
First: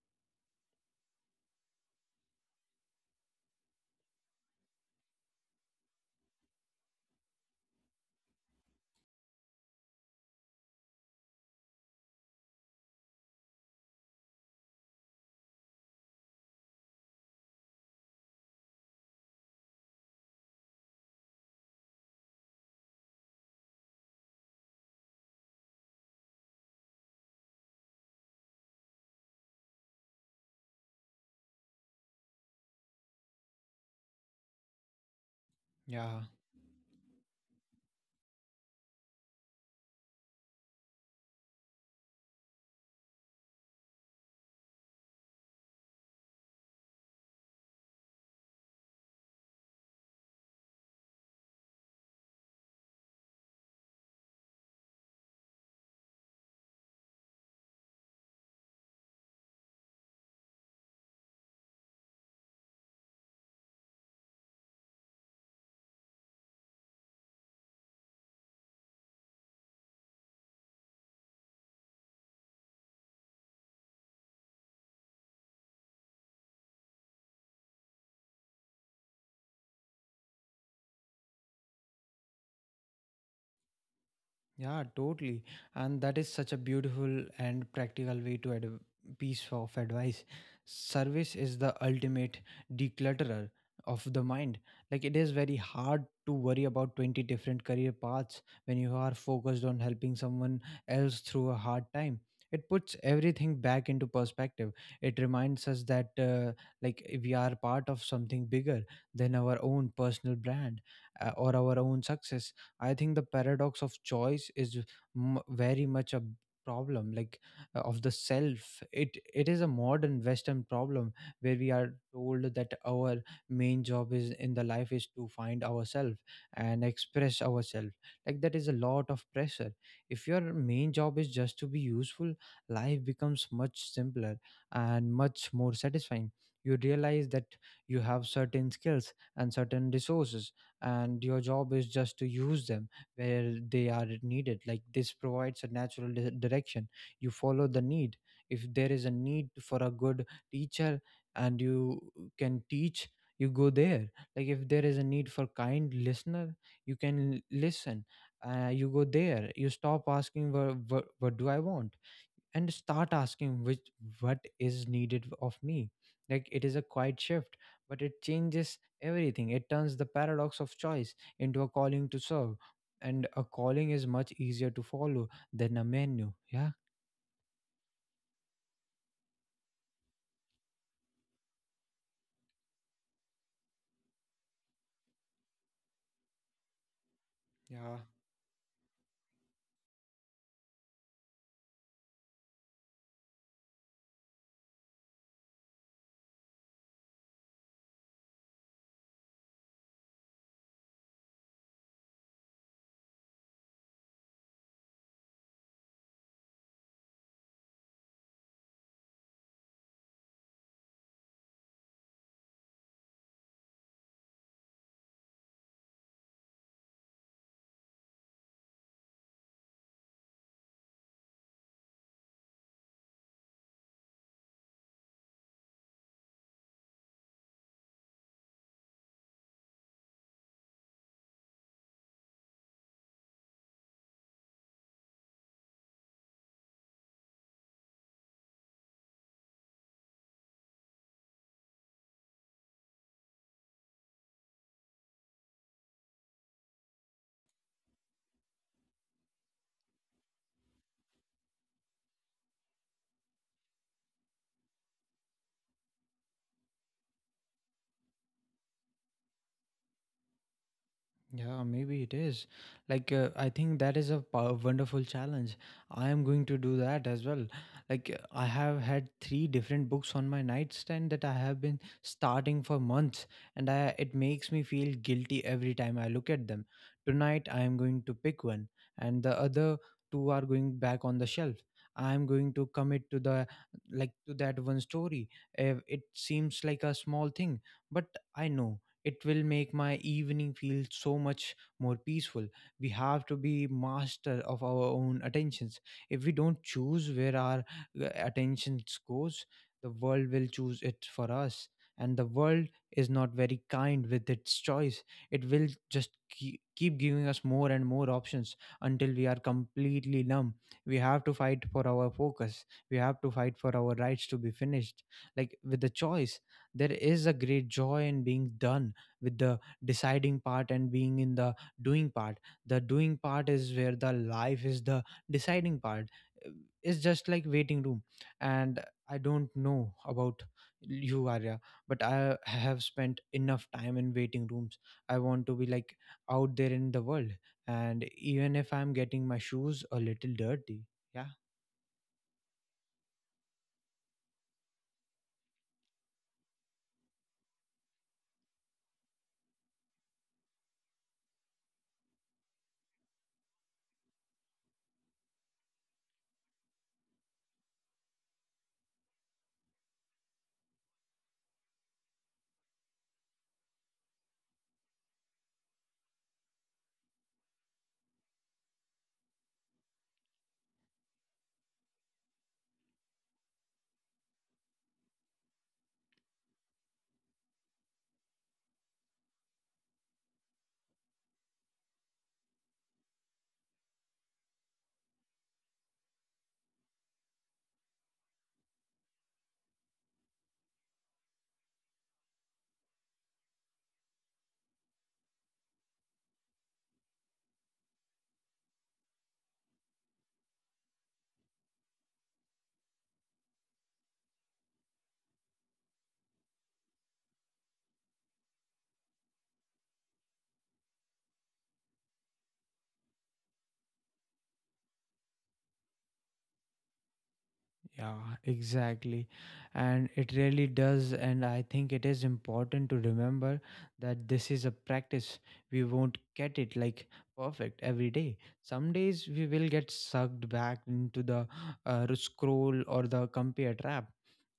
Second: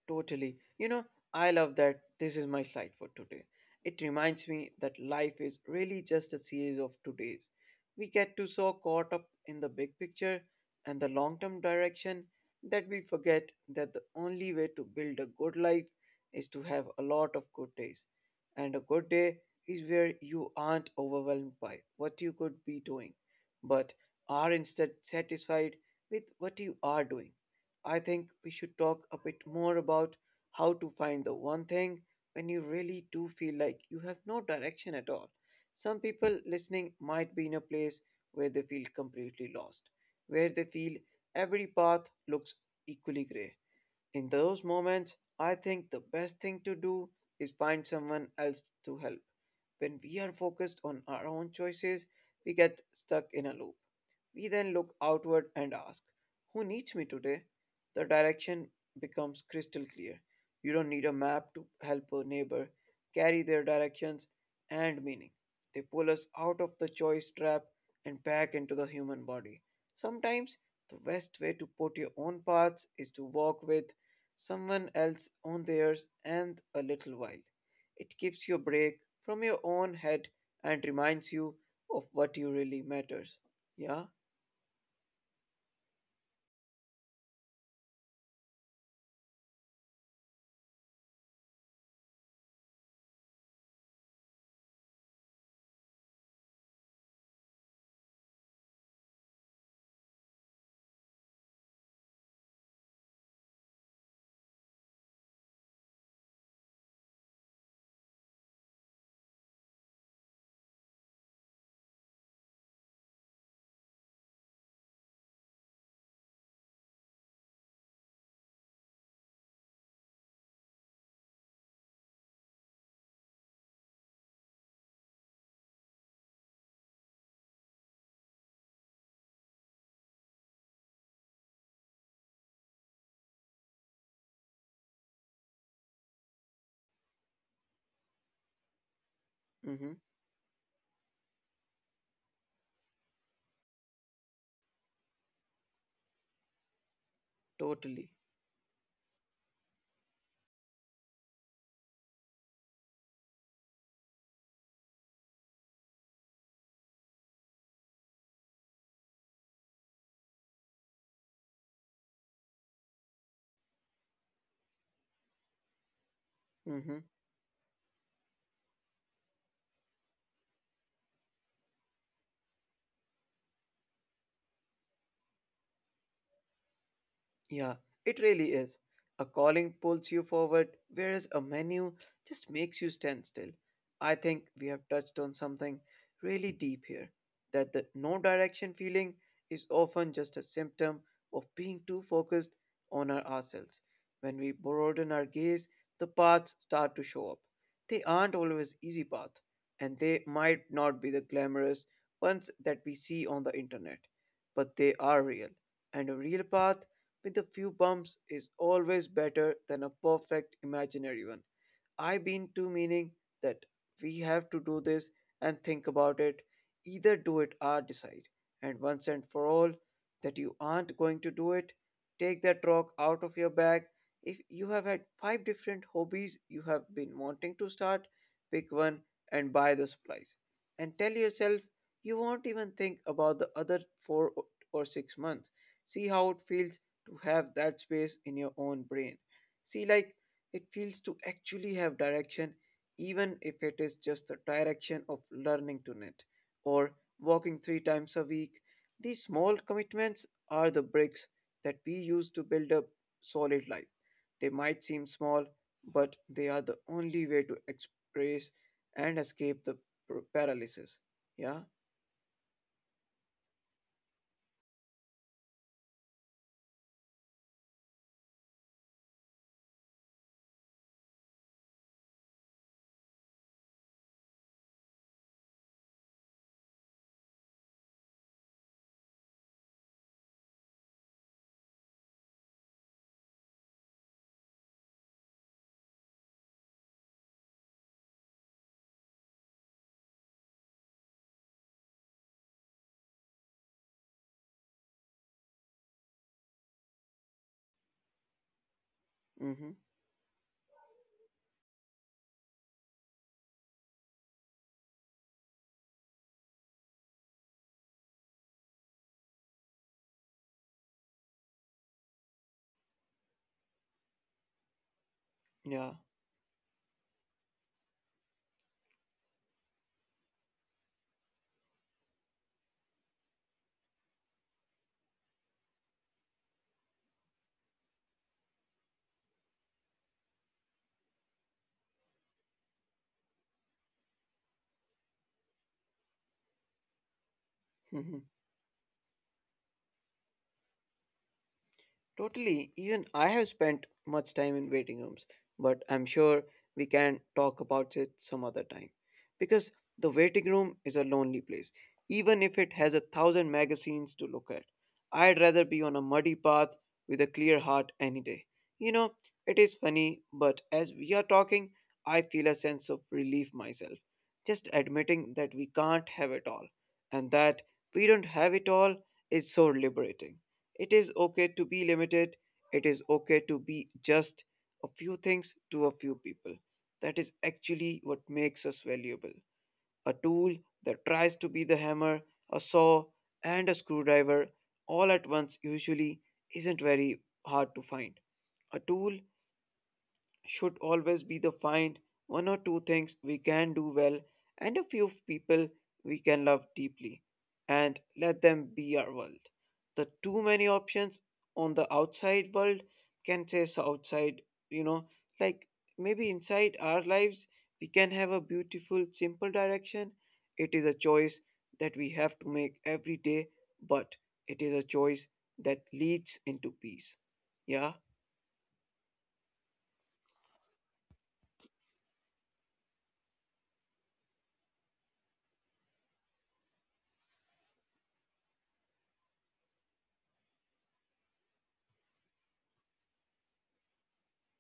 [SPEAKER 1] totally. You know, I love that this is my slide for today. It reminds me that life is really just a series of todays. We get too so caught up in the big picture and the long term direction that we forget that the only way to build a good life is to have a lot of good days. And a good day is where you aren't overwhelmed by what you could be doing, but are instead satisfied with what you are doing. I think we should talk a bit more about how to find the one thing when you really do feel like you have no direction at all. Some
[SPEAKER 2] Yeah.
[SPEAKER 1] people listening might be in a place where they feel completely lost, where they feel every path looks equally gray. In those moments, I think the best thing to do is find someone else to help. When we are focused on our own choices, we get stuck in a loop. We then look outward and ask, who needs me today? The direction becomes crystal clear. You don't need a map to help a neighbor carry their directions and meaning. They pull us out of the choice trap and back into the human body. Sometimes the best way to put your own paths is to walk with someone else on theirs and a little while. It gives you a break from your own head and reminds you of what you really matters. Yeah.
[SPEAKER 2] Yeah, totally. And that is such a beautiful and practical way to add a piece of advice. Service is the ultimate declutterer of the mind. Like it is very hard to worry about twenty different career paths when you are focused on helping someone else through a hard time. It puts everything back into perspective. It reminds us that uh, like we are part of something bigger than our own personal brand uh, or our own success. I think the paradox of choice is m- very much a problem, like uh, of the self. It it is a modern western problem where we are told that our main job is in the life is to find ourselves and express ourselves. Like that is a lot of pressure. If your main job is just to be useful, life becomes much simpler and much more satisfying. You realize that you have certain skills and certain
[SPEAKER 1] Mm-hmm.
[SPEAKER 2] resources, and your job is just to use them where they are needed. Like this provides a natural di- direction. You follow the
[SPEAKER 1] Totally.
[SPEAKER 2] need. If there is a need for a good teacher and you can teach, you go there. Like if there is a need for kind listener, you can l- listen. Uh, you go there. You stop asking what, what, what do I want and start asking which, what is needed of me. Like it is a
[SPEAKER 1] Mm-hmm.
[SPEAKER 2] quiet shift, but it changes everything. It turns the paradox of choice into a calling to serve, and a calling is much easier to follow than a menu. Yeah.
[SPEAKER 1] Yeah, it really is. A calling pulls you forward, whereas a menu just makes you stand still. I think we have touched on something really deep here, that the
[SPEAKER 2] Yeah,
[SPEAKER 1] no direction feeling is often just a symptom of being too focused on our ourselves. When we broaden our gaze, the paths start to show up. They aren't always easy paths, and they might not be the glamorous ones that we see on the internet, but they are real. And a real path with a few bumps is always better than a perfect imaginary one. I've been to meaning that we have to do this and think about it, either do it or decide. And once and for all, that you aren't going to do it, take that rock out of your bag. If you have had five different hobbies you have been wanting to start, pick one and buy the supplies. And tell yourself you won't even think about the other four o- or six months. See how it feels to have that space in your own brain. See, like, it feels to actually have direction, even if it is just the direction of learning to knit or walking three times a week. These small commitments are the bricks that we use to build a solid life. They might seem small, but they are the only way to express and escape the p- paralysis.
[SPEAKER 2] Yeah,
[SPEAKER 1] Yeah?
[SPEAKER 2] maybe it is. Like, uh, I think that is a pow- wonderful challenge. I am going to do that as well. Like, uh, I have had three different books on my nightstand that I have been starting for months, and I, it makes me feel guilty every time I look at them. Tonight, I am going to pick one, and the other two are going back on the shelf. I am going to commit to the, like, to that one story. Uh, It seems like a small thing, but I know it will make my evening feel so much more peaceful. We have to be master of our own attentions. If we don't choose where our uh, attentions goes,
[SPEAKER 1] Mm-hmm.
[SPEAKER 2] the world will choose it for us, and the world is not very kind with its choice. It will just keep, keep giving us more and more options until we are completely numb. We have to fight for our focus. We have to fight for our rights to be finished like with the
[SPEAKER 1] Yeah.
[SPEAKER 2] choice. There is a great joy in being done with the deciding part and being in the doing part. The doing part is where the life is. The deciding part, Uh, it's just like waiting room. And I don't know about you, Arya, but I have spent enough time in waiting rooms. I want to be like out there in the world, and even if I'm getting my shoes a little dirty. Yeah.
[SPEAKER 1] Totally. Even I have spent much time in waiting rooms, but I'm sure we can talk about it some other time. Because the waiting room is a lonely place, even if it has a thousand magazines to look at. I'd rather be on a muddy path with a clear heart any day. You know, it is funny, but as we are talking, I feel a sense of relief myself. Just admitting that we can't have it all and that we don't have it all is so liberating. It is okay to be limited. It is okay to be just a few things to a few people. That is actually what makes us valuable. A tool that tries to be the hammer, a saw, and a screwdriver all at once usually isn't very hard to find. A tool should always be the find one or two things we can do well and a few people we can love deeply, and let them be our world. The too many options on the outside world can say so outside, you know, like maybe inside our lives we can have a beautiful, simple direction. It is a choice that we have to make every day, but it is a choice that leads into peace. Yeah.
[SPEAKER 2] Yeah, exactly. And it really does. And I think it is important to remember that this is a practice. We won't get it like perfect every day. Some days we will get sucked back into the uh, scroll or the compare trap.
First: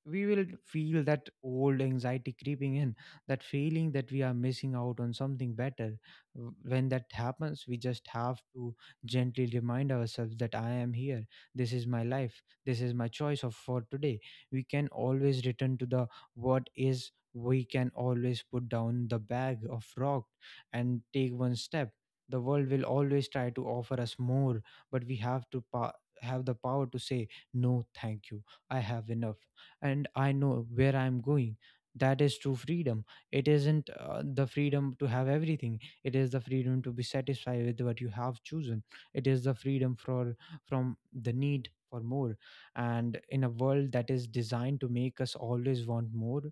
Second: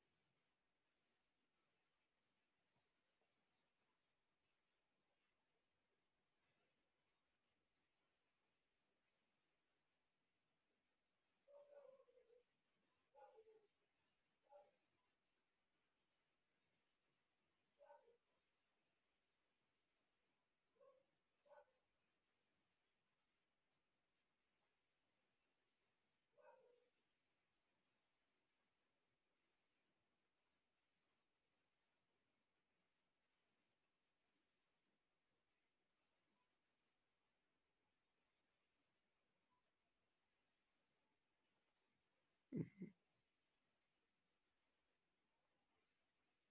[SPEAKER 2] We will feel that old anxiety creeping in, that feeling that we are missing out on something better. W- when that happens, we just have to gently remind ourselves that I am here. This is my life. This is my choice of for today. We can always return to the what is. We can always put down the bag of rock and take one step. The world will always try to offer us more, but we have to pa- have the power to say no, thank you. I have enough, and I know where I'm going. That is true freedom. It isn't uh, the freedom to have everything. It is the freedom to be satisfied with what you have chosen. It is the freedom for from the need for more. And in a world that is designed to make us always want more,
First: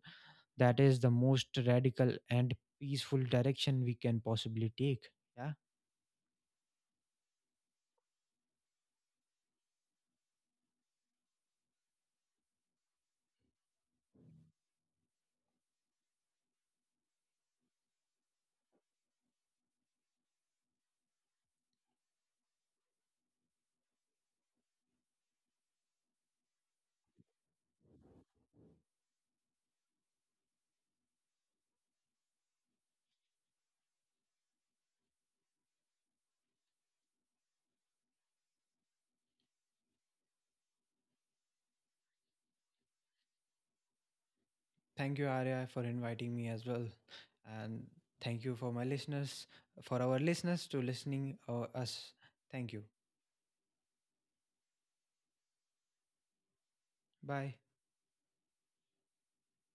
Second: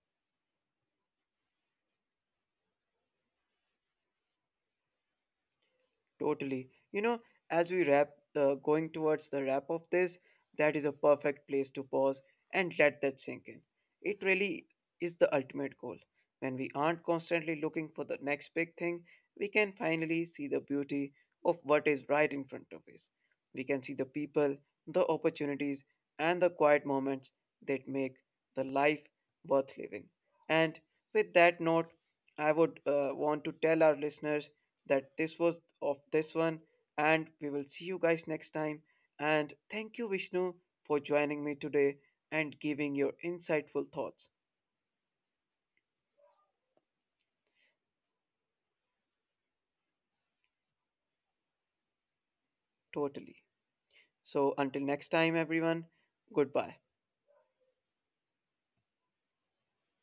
[SPEAKER 2] that is the most radical and peaceful direction we can possibly take. Yeah.
[SPEAKER 1] Totally. You know, as we wrap, uh, going towards the wrap of this, that is a perfect place to pause and let that sink in. It really is the ultimate goal. When we aren't constantly looking for the next big thing, we can finally see the beauty of what is right in front of us. We can see the people, the opportunities, and the quiet moments that make the life worth living. And with that note, I would uh, want to tell our listeners that this was of this one, and we will see you guys next time. And thank you, Vishnu, for joining me today and giving your insightful thoughts.
[SPEAKER 2] Thank you, Arya, for inviting me as well. And thank you for my listeners, for our listeners to listening uh, us. Thank you.
[SPEAKER 1] Totally. So until next time everyone, goodbye.
[SPEAKER 2] Bye.